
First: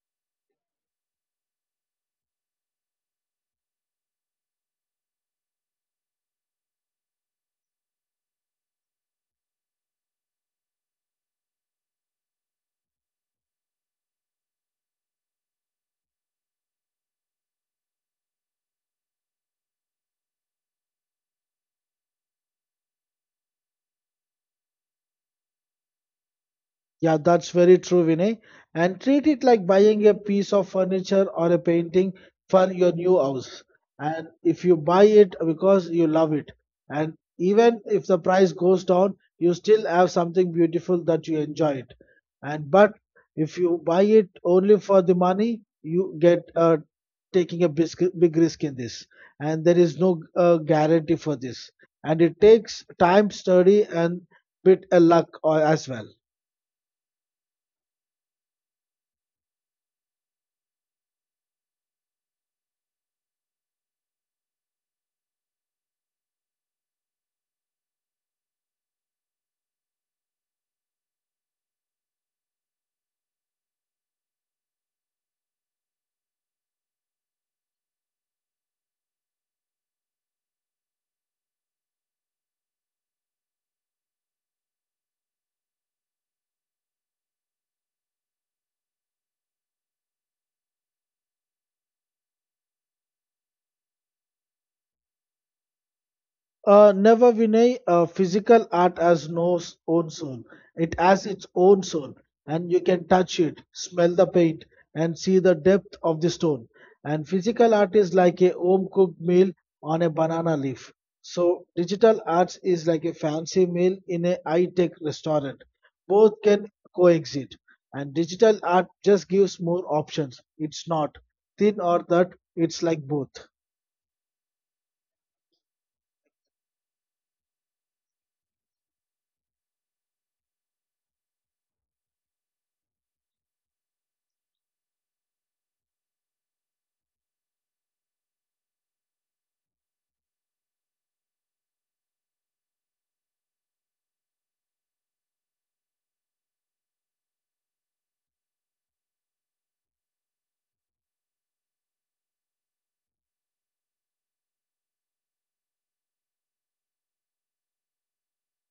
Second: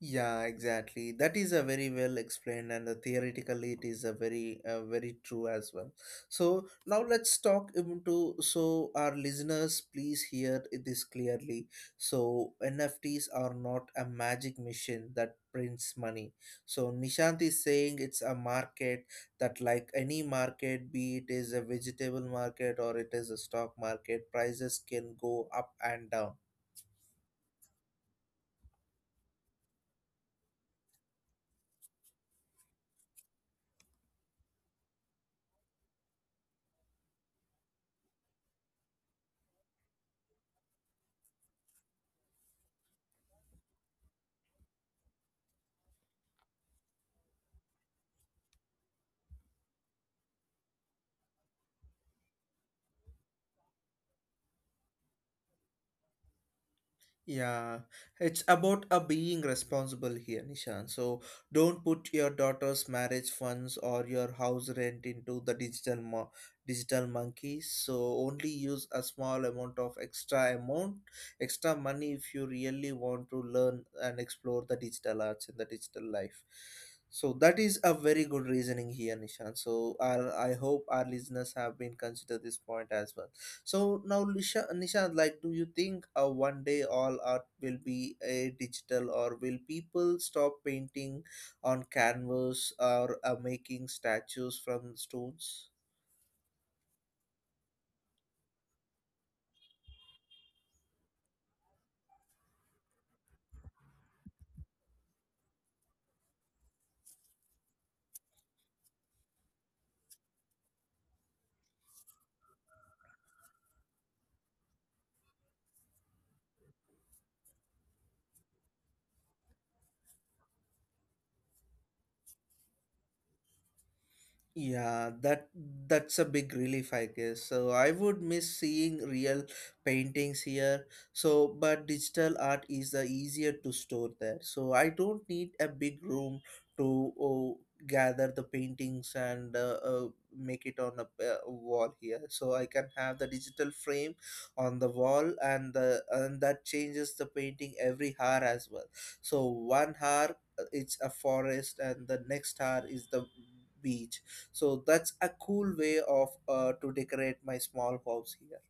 Yeah, exactly. That is a very well explained, and the theoretically it is a very, very true as well. So now let's talk into, so our listeners, please hear this clearly. So NFTs are not a magic machine that prints money. So Nishant is saying it's a market that, like any market, be it is a vegetable market or it is a stock market, prices can go up and down.
Yeah, that's very true, Vinay. And treat it like buying a piece of furniture or a painting for your new house. And if you buy it because you love it, and even if the price goes down, you still have something beautiful that you enjoy it. And but if you buy it only for the money, you get taking a big risk in this, and there is no guarantee for this. And it takes time, study, and bit a luck as well.
Yeah, it's about a being responsible here, Nishan. So don't put your daughter's marriage funds or your house rent into the digital monkeys. So only use a small amount of extra amount, extra money if you really want to learn and explore the digital arts in the digital life. So that is a very good reasoning here, Nishan. So our, I hope our listeners have been consider this point as well. So now, Nisha, like, do you think one day all art will be a digital, or will people stop painting on canvas or making statues from stones?
Never Vinay, physical art has no own soul. It has its own soul, and you can touch it, smell the paint, and see the depth of the stone. And physical art is like a home cooked meal on a banana leaf. So digital arts is like a fancy meal in a high tech restaurant. Both can coexist, and digital art just gives more options. It's not thin or that. It's like both.
Yeah, that's a big relief, I guess. So I would miss seeing real paintings here. So, but digital art is the easier to store there. So I don't need a big room to gather the paintings and make it on a wall here. So I can have the digital frame on the wall, and the and that changes the painting every hour as well. So one hour it's a forest, and the next hour is the beach, so that's a cool way of to decorate my small house here.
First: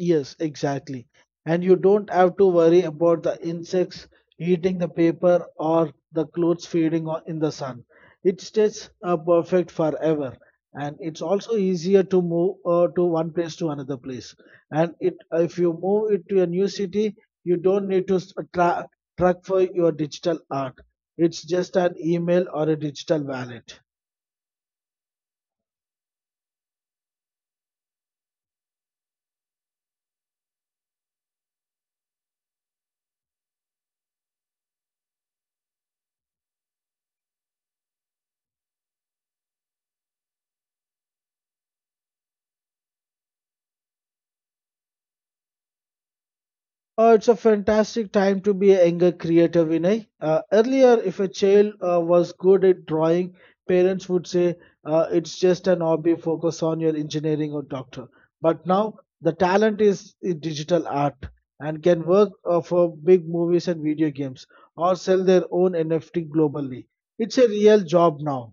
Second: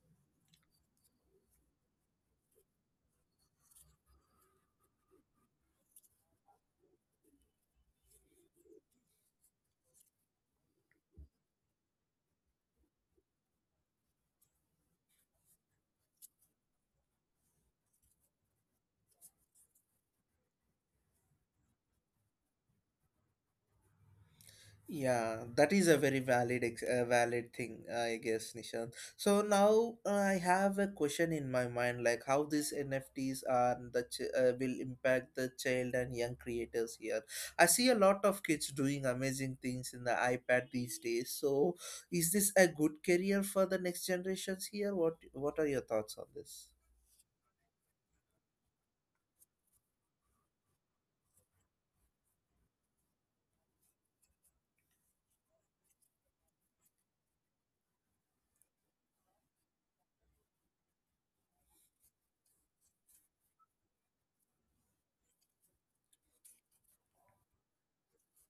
Yes, exactly. And you don't have to worry about the insects eating the paper or the clothes fading in the sun. It stays perfect forever. And it's also easier to move to one place to another place. And it, if you move it to a new city, you don't need to track for your digital art. It's just an email or a digital wallet.
Yeah, that is a very valid valid thing, I guess, Nishant. So now, I have a question in my mind, like how these NFTs are the will impact the child and young creators here. I see a lot of kids doing amazing things in the iPad these days, so is this a good career for the next generations here? What are your thoughts on this?
It's a fantastic time to be a younger creator, Vinay. Earlier, if a child was good at drawing, parents would say it's just an hobby, focus on your engineering or doctor. But now, the talent is in digital art and can work for big movies and video games or sell their own NFT globally. It's a real job now.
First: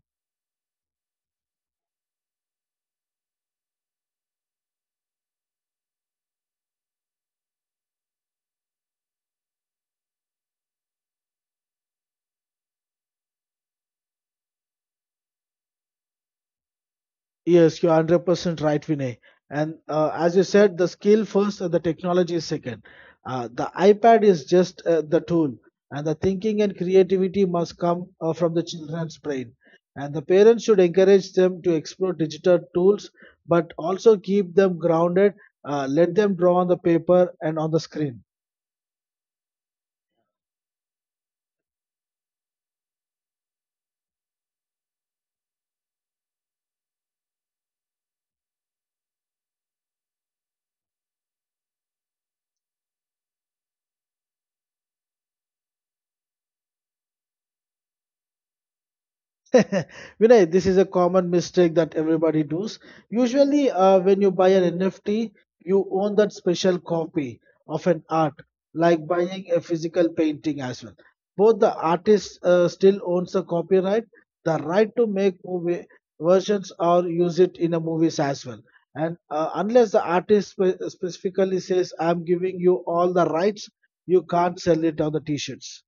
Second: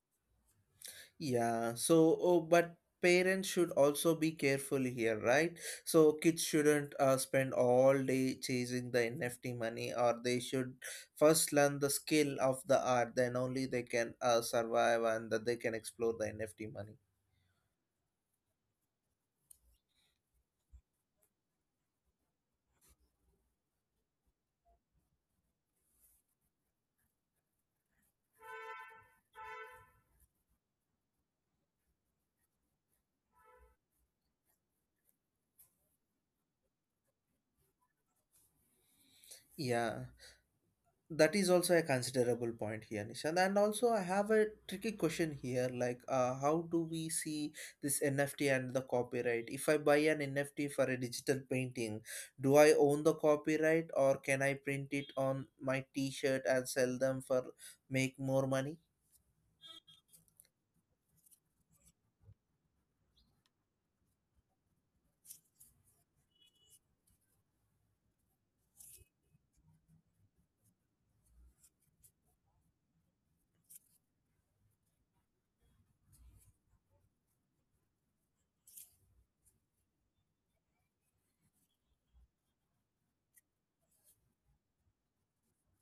Yeah, so but parents should also be careful here, right? So kids shouldn't spend all day chasing the NFT money, or they should first learn the skill of the art, then only they can survive and that they can explore the NFT money.
Yes, you're 100% right, Vinay. And as you said, the skill first and the technology is second. The iPad is just the tool, and the thinking and creativity must come from the children's brain. And the parents should encourage them to explore digital tools, but also keep them grounded. Let them draw on the paper and on the screen.
Yeah, that is also a considerable point here, Nishant. And also I have a tricky question here, like how do we see this NFT and the copyright? If I buy an NFT for a digital painting, do I own the copyright, or can I print it on my t-shirt and sell them for make more money?
Vinay, this is a common mistake that everybody does. Usually, when you buy an NFT, you own that special copy of an art, like buying a physical painting as well. Both the artist still owns the copyright, the right to make movie versions or use it in a movies as well. And unless the artist specifically says, "I'm giving you all the rights," you can't sell it on the T-shirts.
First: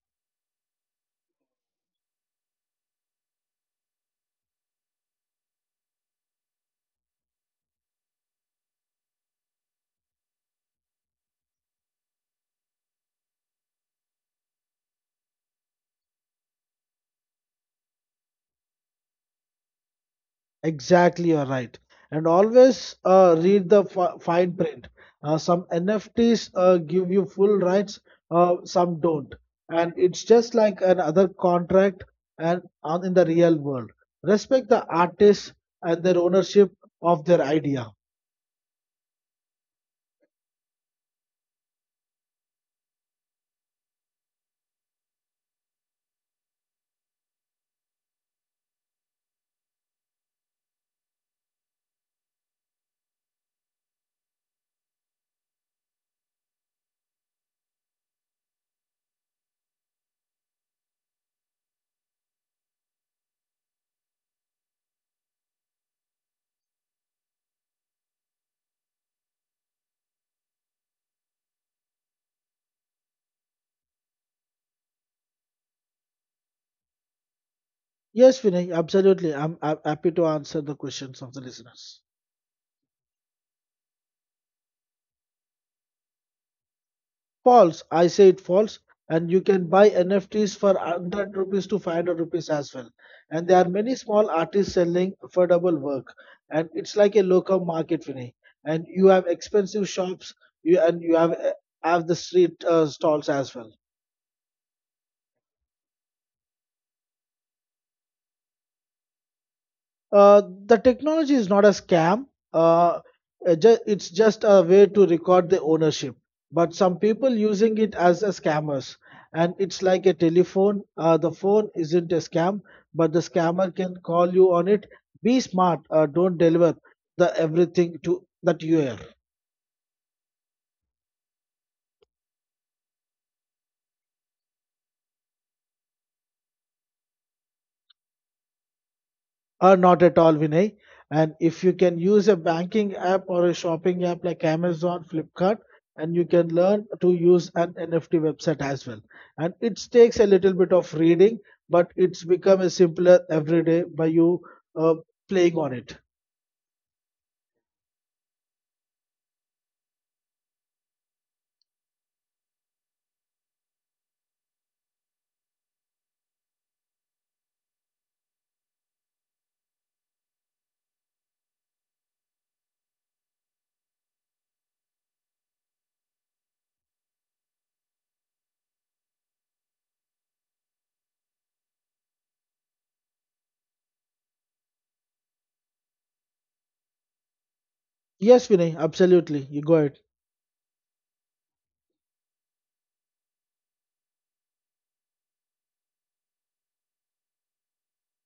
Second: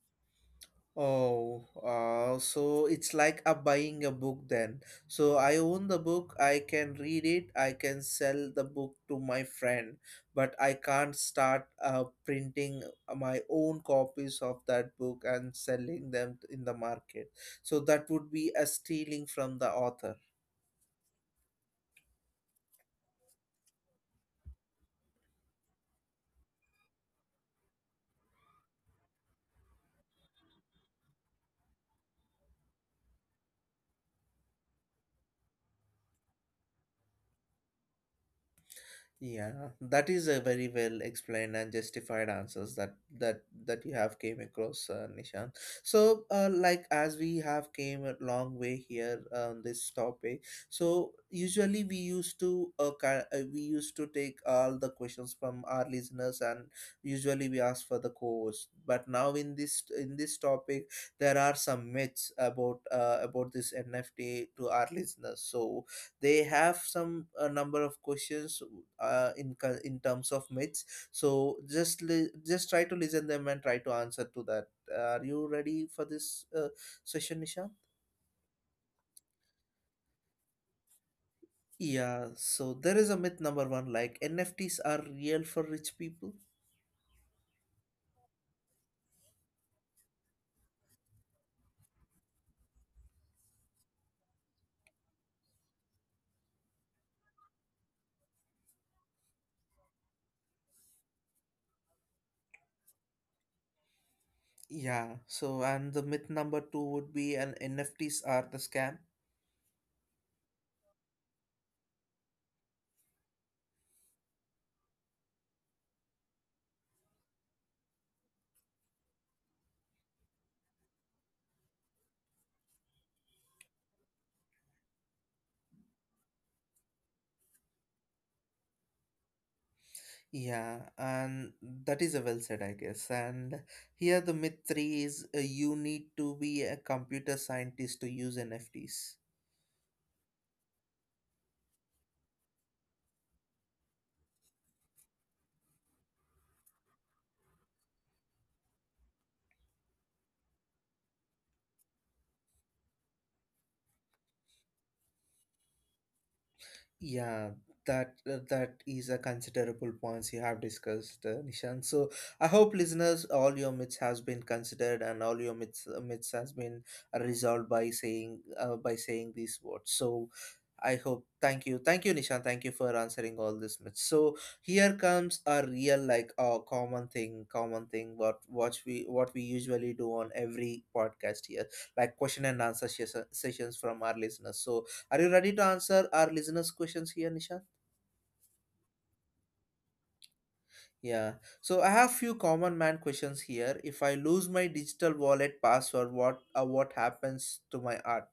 Oh, so it's like a buying a book then. So I own the book, I can read it, I can sell the book to my friend, but I can't start printing my own copies of that book and selling them in the market. So that would be a stealing from the author.
Exactly, you're right. And always read the fine print. Some NFTs give you full rights, some don't. And it's just like another contract and on in the real world. Respect the artists and their ownership of their idea.
Yeah, that is a very well explained and justified answers that you have came across, Nishan. So, like as we have came a long way here on this topic, so usually we used to we used to take all the questions from our listeners and usually we ask for the co-host. But now in this topic, there are some myths about this NFT to our listeners. So they have some number of questions in terms of myths, so just try to listen them and try to answer to that. Are you ready for this session, Nisha?
Yes, Vinay, absolutely. I'm happy to answer the questions of the listeners.
Yeah, so there is a myth number one, like NFTs are real for rich people.
False. I say it false. And you can buy NFTs for 100 rupees to 500 rupees as well. And there are many small artists selling affordable work. And it's like a local market, Vinay. And you have expensive shops and you have the street stalls as well.
Yeah, so and the myth number two would be an NFTs are the scam.
The technology is not a scam. Uh, it's just a way to record the ownership. But some people using it as a scammers, and it's like a telephone. The phone isn't a scam, but the scammer can call you on it. Be smart. Don't deliver the everything to that you are.
Yeah, and that is a well said, I guess. And here the myth three is, you need to be a computer scientist to use NFTs.
Or not at all, Vinay. And if you can use a banking app or a shopping app like Amazon, Flipkart, and you can learn to use an NFT website as well. And it takes a little bit of reading, but it's become a simpler every day by you uh, playing on it.
Yeah, that is a considerable points you have discussed, Nishan. So I hope listeners, all your myths has been considered and all your myths has been resolved by saying these words. So I hope. Thank you, Nishan. Thank you for answering all these myths. So here comes a real like a common thing, common thing. What we usually do on every podcast here, like question and answer session, sessions from our listeners. So are you ready to answer our listeners' questions here, Nishant?
Yes, Vinay, absolutely. You go ahead.
Yeah. So I have few common man questions here. If I lose my digital wallet password, what happens to my art?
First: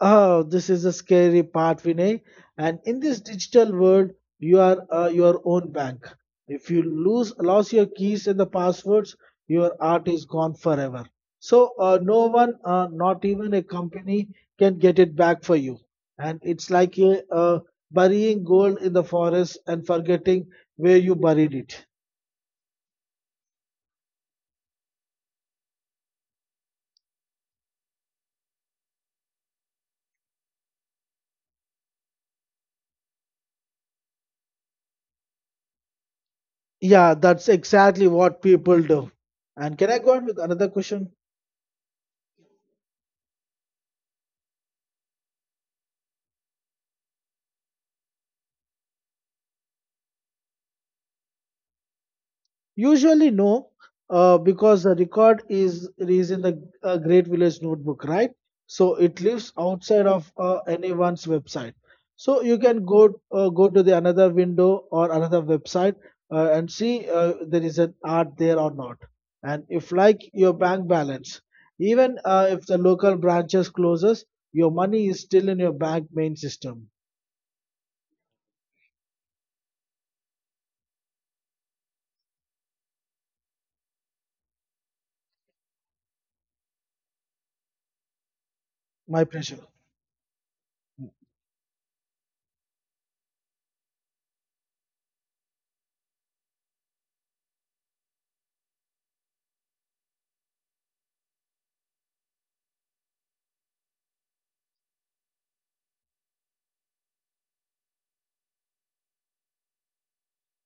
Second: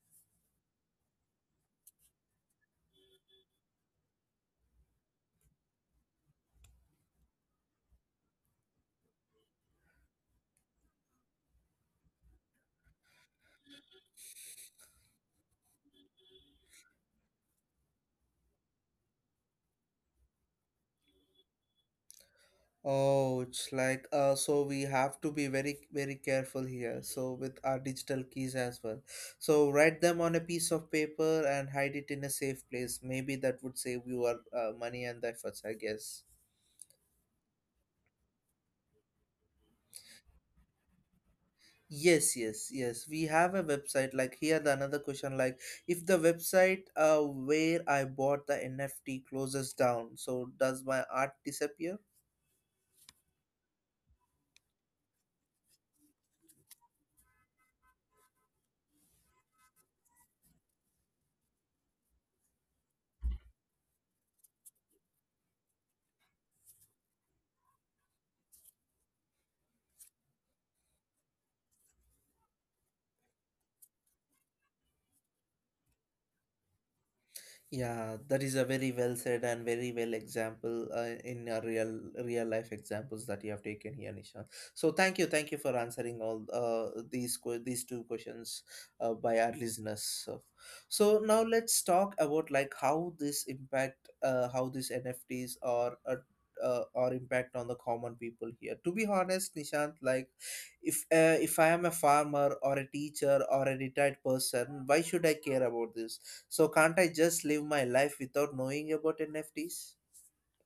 Oh, this is a scary part, Vinay. And in this digital world, you are your own bank. If you lose your keys and the passwords, your art is gone forever. So no one, not even a company, can get it back for you. And it's like burying gold in the forest and forgetting where you buried it.
Oh, it's like so we have to be very very careful here. So with our digital keys as well. So write them on a piece of paper and hide it in a safe place. Maybe that would save your money and efforts, I guess.
Yeah, that's exactly what people do. And can I go on with another question?
Yes, yes, yes. We have a website. Like here, the another question. Like if the website where I bought the NFT closes down, so does my art disappear?
Usually, no, because the record is in the Great Village Notebook, right? So it lives outside of anyone's website. So you can go to the another window or another website and see there is an art there or not. And if like your bank balance, even if the local branches closes, your money is still in your bank main system.
Yeah, that is a very well said and very well example in a real real life examples that you have taken here, Nisha. So thank you for answering all these these two questions
My
by our
pleasure.
listeners. So, so now let's talk about like how this impact, how these NFTs are. Or impact on the common people here, to be honest, Nishant. Like if I am a farmer or a teacher or a retired person, why should I care about this, so can't I just live my life without knowing about NFTs?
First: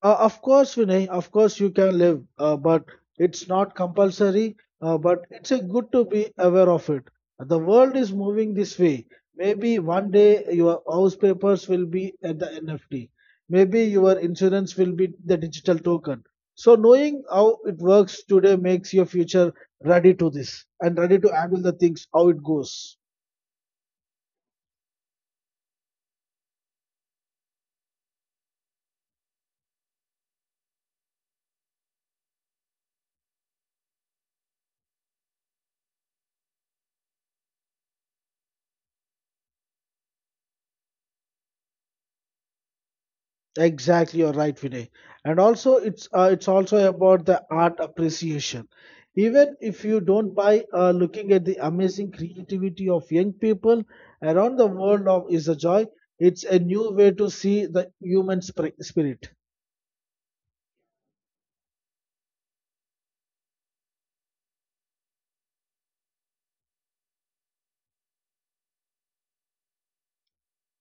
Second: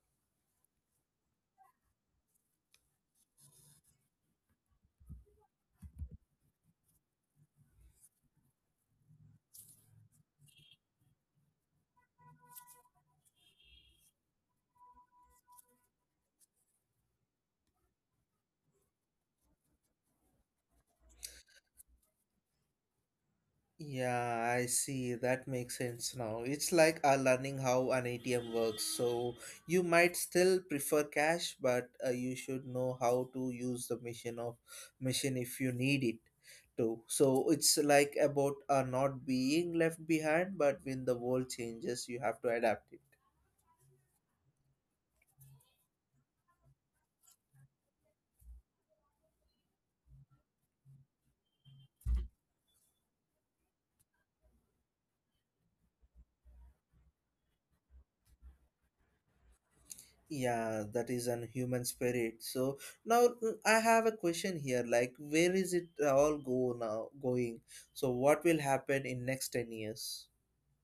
Of course, Vinay, of course you can live, but it's not compulsory. But it's a good to be aware of it. The world is moving this way. Maybe one day your house papers will be at the NFT. Maybe your insurance will be the digital token. So knowing how it works today makes your future ready to this and ready to handle the things how it goes.
Yeah, I see. That makes sense now. It's like learning how an ATM works. So you might still prefer cash, but you should know how to use the machine if you need it to. So it's like about not being left behind, but when the world changes, you have to adapt it.
Exactly, you're right, Vinay. And also, it's also about the art appreciation. Even if you don't buy, looking at the amazing creativity of young people around the world of is a joy. It's a new way to see the human spirit.
Yeah, that is an human spirit. So now, I have a question here, like where is it all go now going? So what will happen in next 10 years?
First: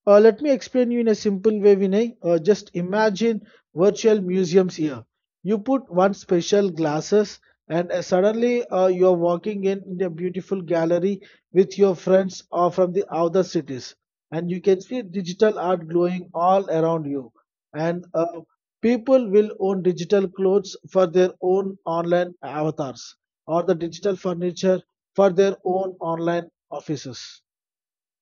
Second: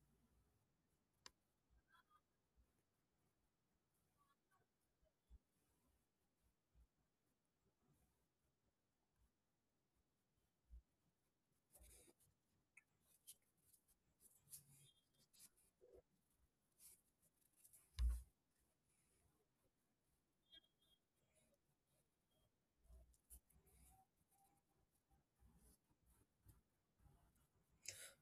Let me explain you in a simple way, Vinay. Just imagine virtual museums here. You put one special glasses, and suddenly you're walking in a beautiful gallery with your friends or from the other cities, and you can see digital art glowing all around you. And people will own digital clothes for their own online avatars, or the digital furniture for their own online offices.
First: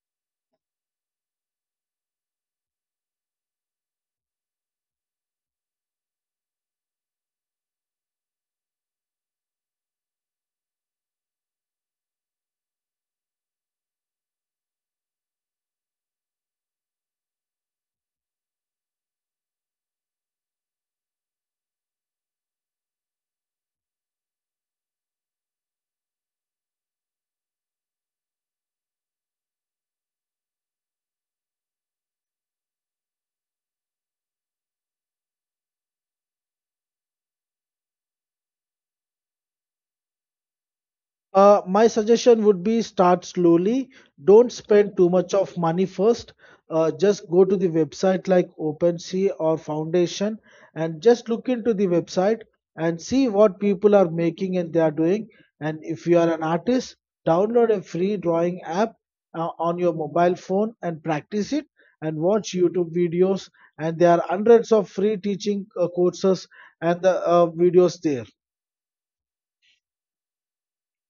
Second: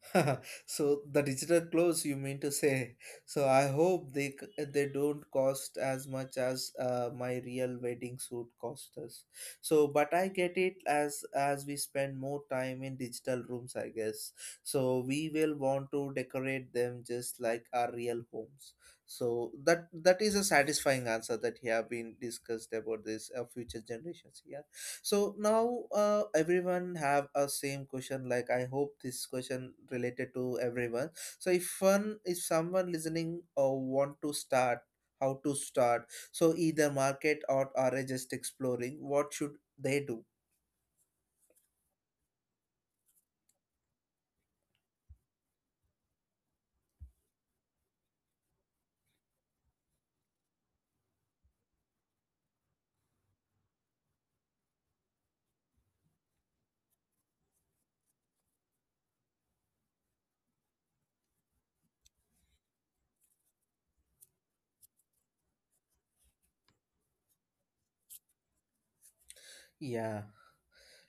So the digital clothes, you mean to say. So I hope they they don't cost as much as my real wedding suit cost us. So but I get it as we spend more time in digital rooms, I guess. So we will want to decorate them just like our real homes. So that is a satisfying answer that you have been discussed about this future generations. Yeah, so now everyone have a same question, like I hope this question related to everyone. So if someone listening or want to start, how to start? So either market or are just exploring, what should they do?
My suggestion would be start slowly. Don't spend too much of money first. Just go to the website like OpenSea or Foundation and just look into the website and see what people are making and they are doing. And if you are an artist, download a free drawing app on your mobile phone and practice it and watch YouTube videos. And there are hundreds of free teaching courses and the videos there.
Yeah.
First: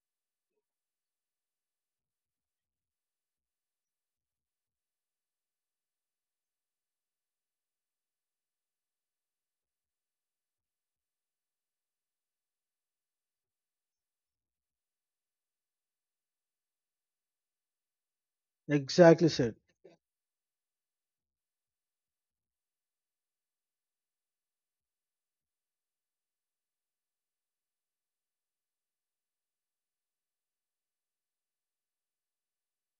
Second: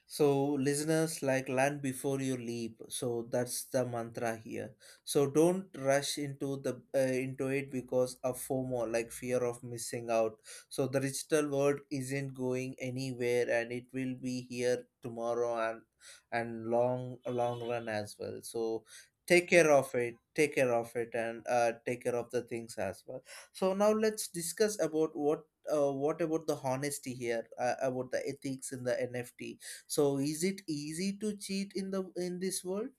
So, listeners, like land before you leap. So that's the mantra here. So don't rush into the into it because of FOMO, like fear of missing out. So the digital world isn't going anywhere, and it will be here tomorrow and long long run as well. So
Exactly said.
take care of it, and take care of the things as well. So now let's discuss about what about the honesty here, about the ethics in the NFT. So is it easy to cheat in the in this world?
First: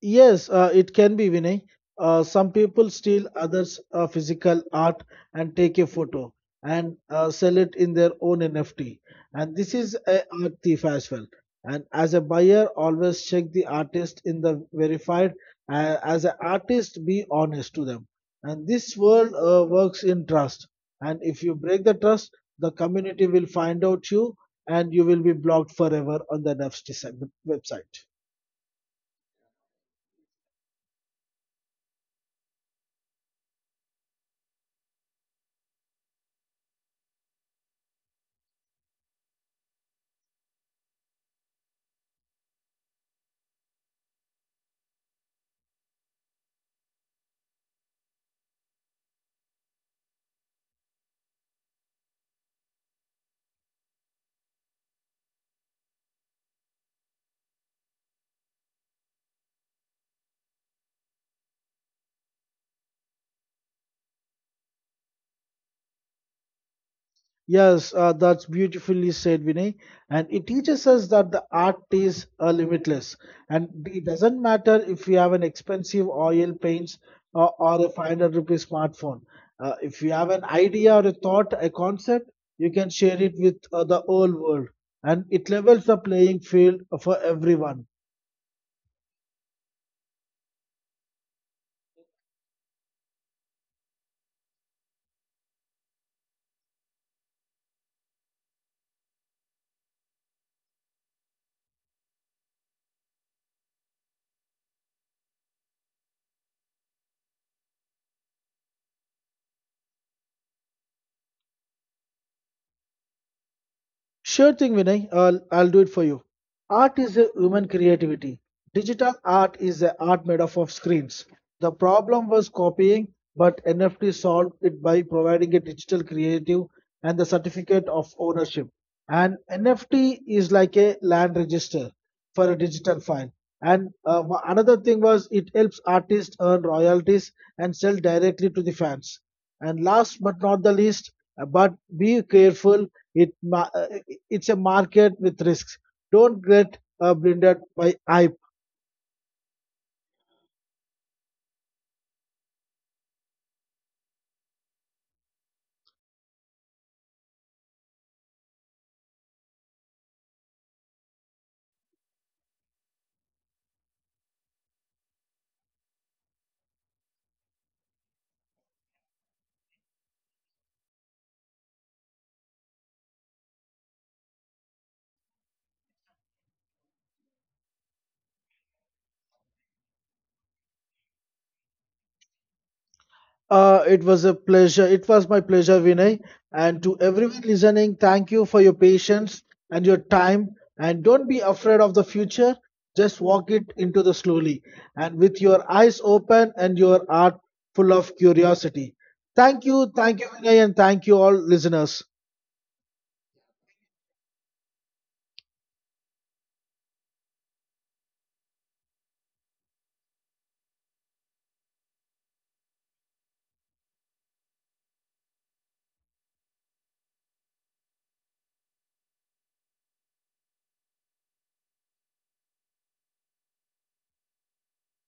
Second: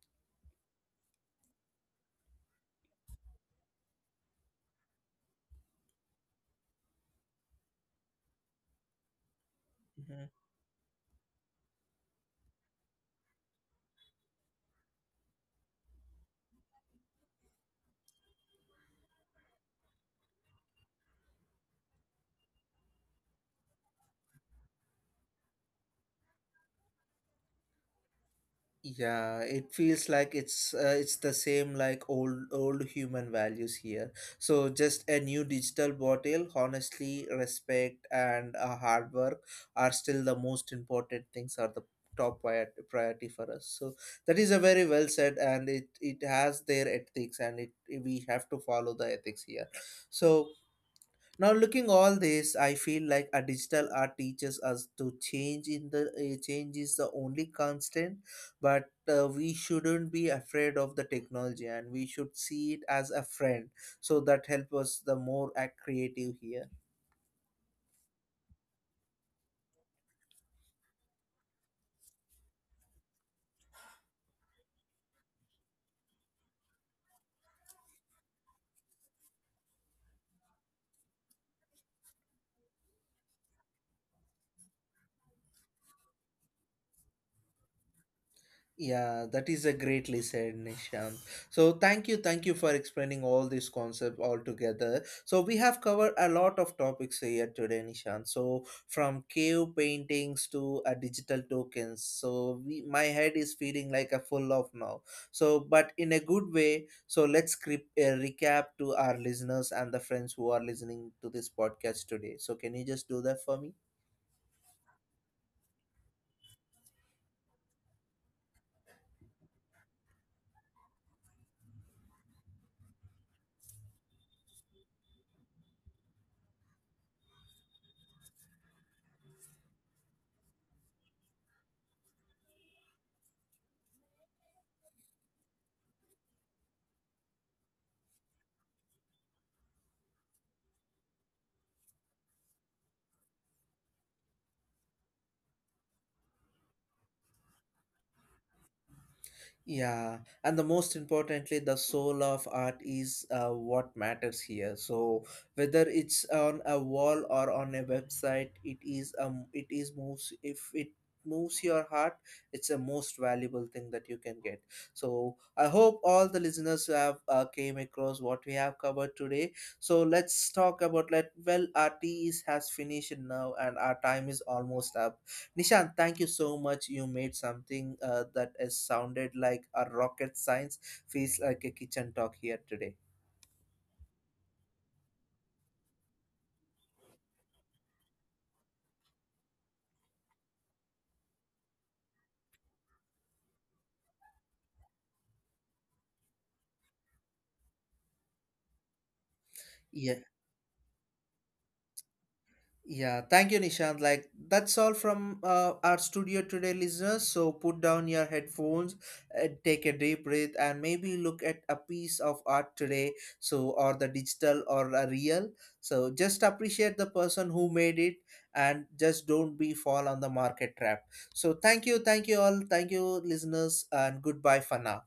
Yes, it can be Vinay. Some people steal others' physical art and take a photo and sell it in their own NFT. And this is a
Mhm.
art thief as well. And as a buyer, always check the artist in the verified. As an artist, be honest to them. And this world works in trust. And if you break the trust, the community will find out you, and you will be blocked forever on the NFT website.
Yeah, it feels like it's the same like old old human values here. So just a new digital bottle, honestly, respect and hard work are still the most important things are the priority for us. So that is a very well said and it has their ethics and it we have to follow the ethics here. So now, looking all this, I feel like a digital art teaches us to change. In the change is the only constant, but we shouldn't be afraid of the technology, and we should see it as a friend. So that help us the more creative here.
Yes, that's beautifully said, Vinay. And it teaches us that the art is limitless. And it doesn't matter if you have an expensive oil paints or a 500 rupee smartphone. If you have an idea or a thought, a concept, you can share it with the whole world. And it levels the playing field for everyone.
Yeah, that is a greatly said, Nishant. So thank you for explaining all this concept all together. So we have covered a lot of topics here today, Nishant. So from cave paintings to digital tokens. So we, my head is feeling like a full of now. So but in a good way. So let's recap to our listeners and the friends who are listening to this podcast today. So can you just do that for me?
Sure thing, Vinay. I'll do it for you. Art is a human creativity. Digital art is a art made up of screens. The problem was copying, but NFT solved it by providing a digital creative and the certificate of ownership. And NFT is like a land register for a digital file. And another thing was it helps artists earn royalties and sell directly to the fans. And last but not the least, but be careful it ma- uh, it's a market with risks. Don't get blinded by hype.
Yeah, and the most importantly, the soul of art is what matters here. So whether it's on a wall or on a website, it is moves. If it moves your heart, it's a most valuable thing that you can get. So I hope all the listeners who have came across what we have covered today. So let's talk about let well, our tea is, has finished now and our time is almost up. Nishant, thank you so much. You made something that has sounded like a rocket science, feels like a kitchen talk here today.
It was a pleasure. It was my pleasure, Vinay. And to everyone listening, thank you for your patience and your time. And don't be afraid of the future. Just walk it into the slowly and with your eyes open and your heart full of curiosity. Thank
Yeah.
you, Vinay, and thank you all listeners.
Yeah, thank you, Nishant. Like, that's all from our studio today, listeners. So, put down your headphones, take a deep breath, and maybe look at a piece of art today. So, or the digital or a real. So, just appreciate the person who made it and just don't be fall on the market trap. So, thank you all, thank you, listeners, and goodbye for now.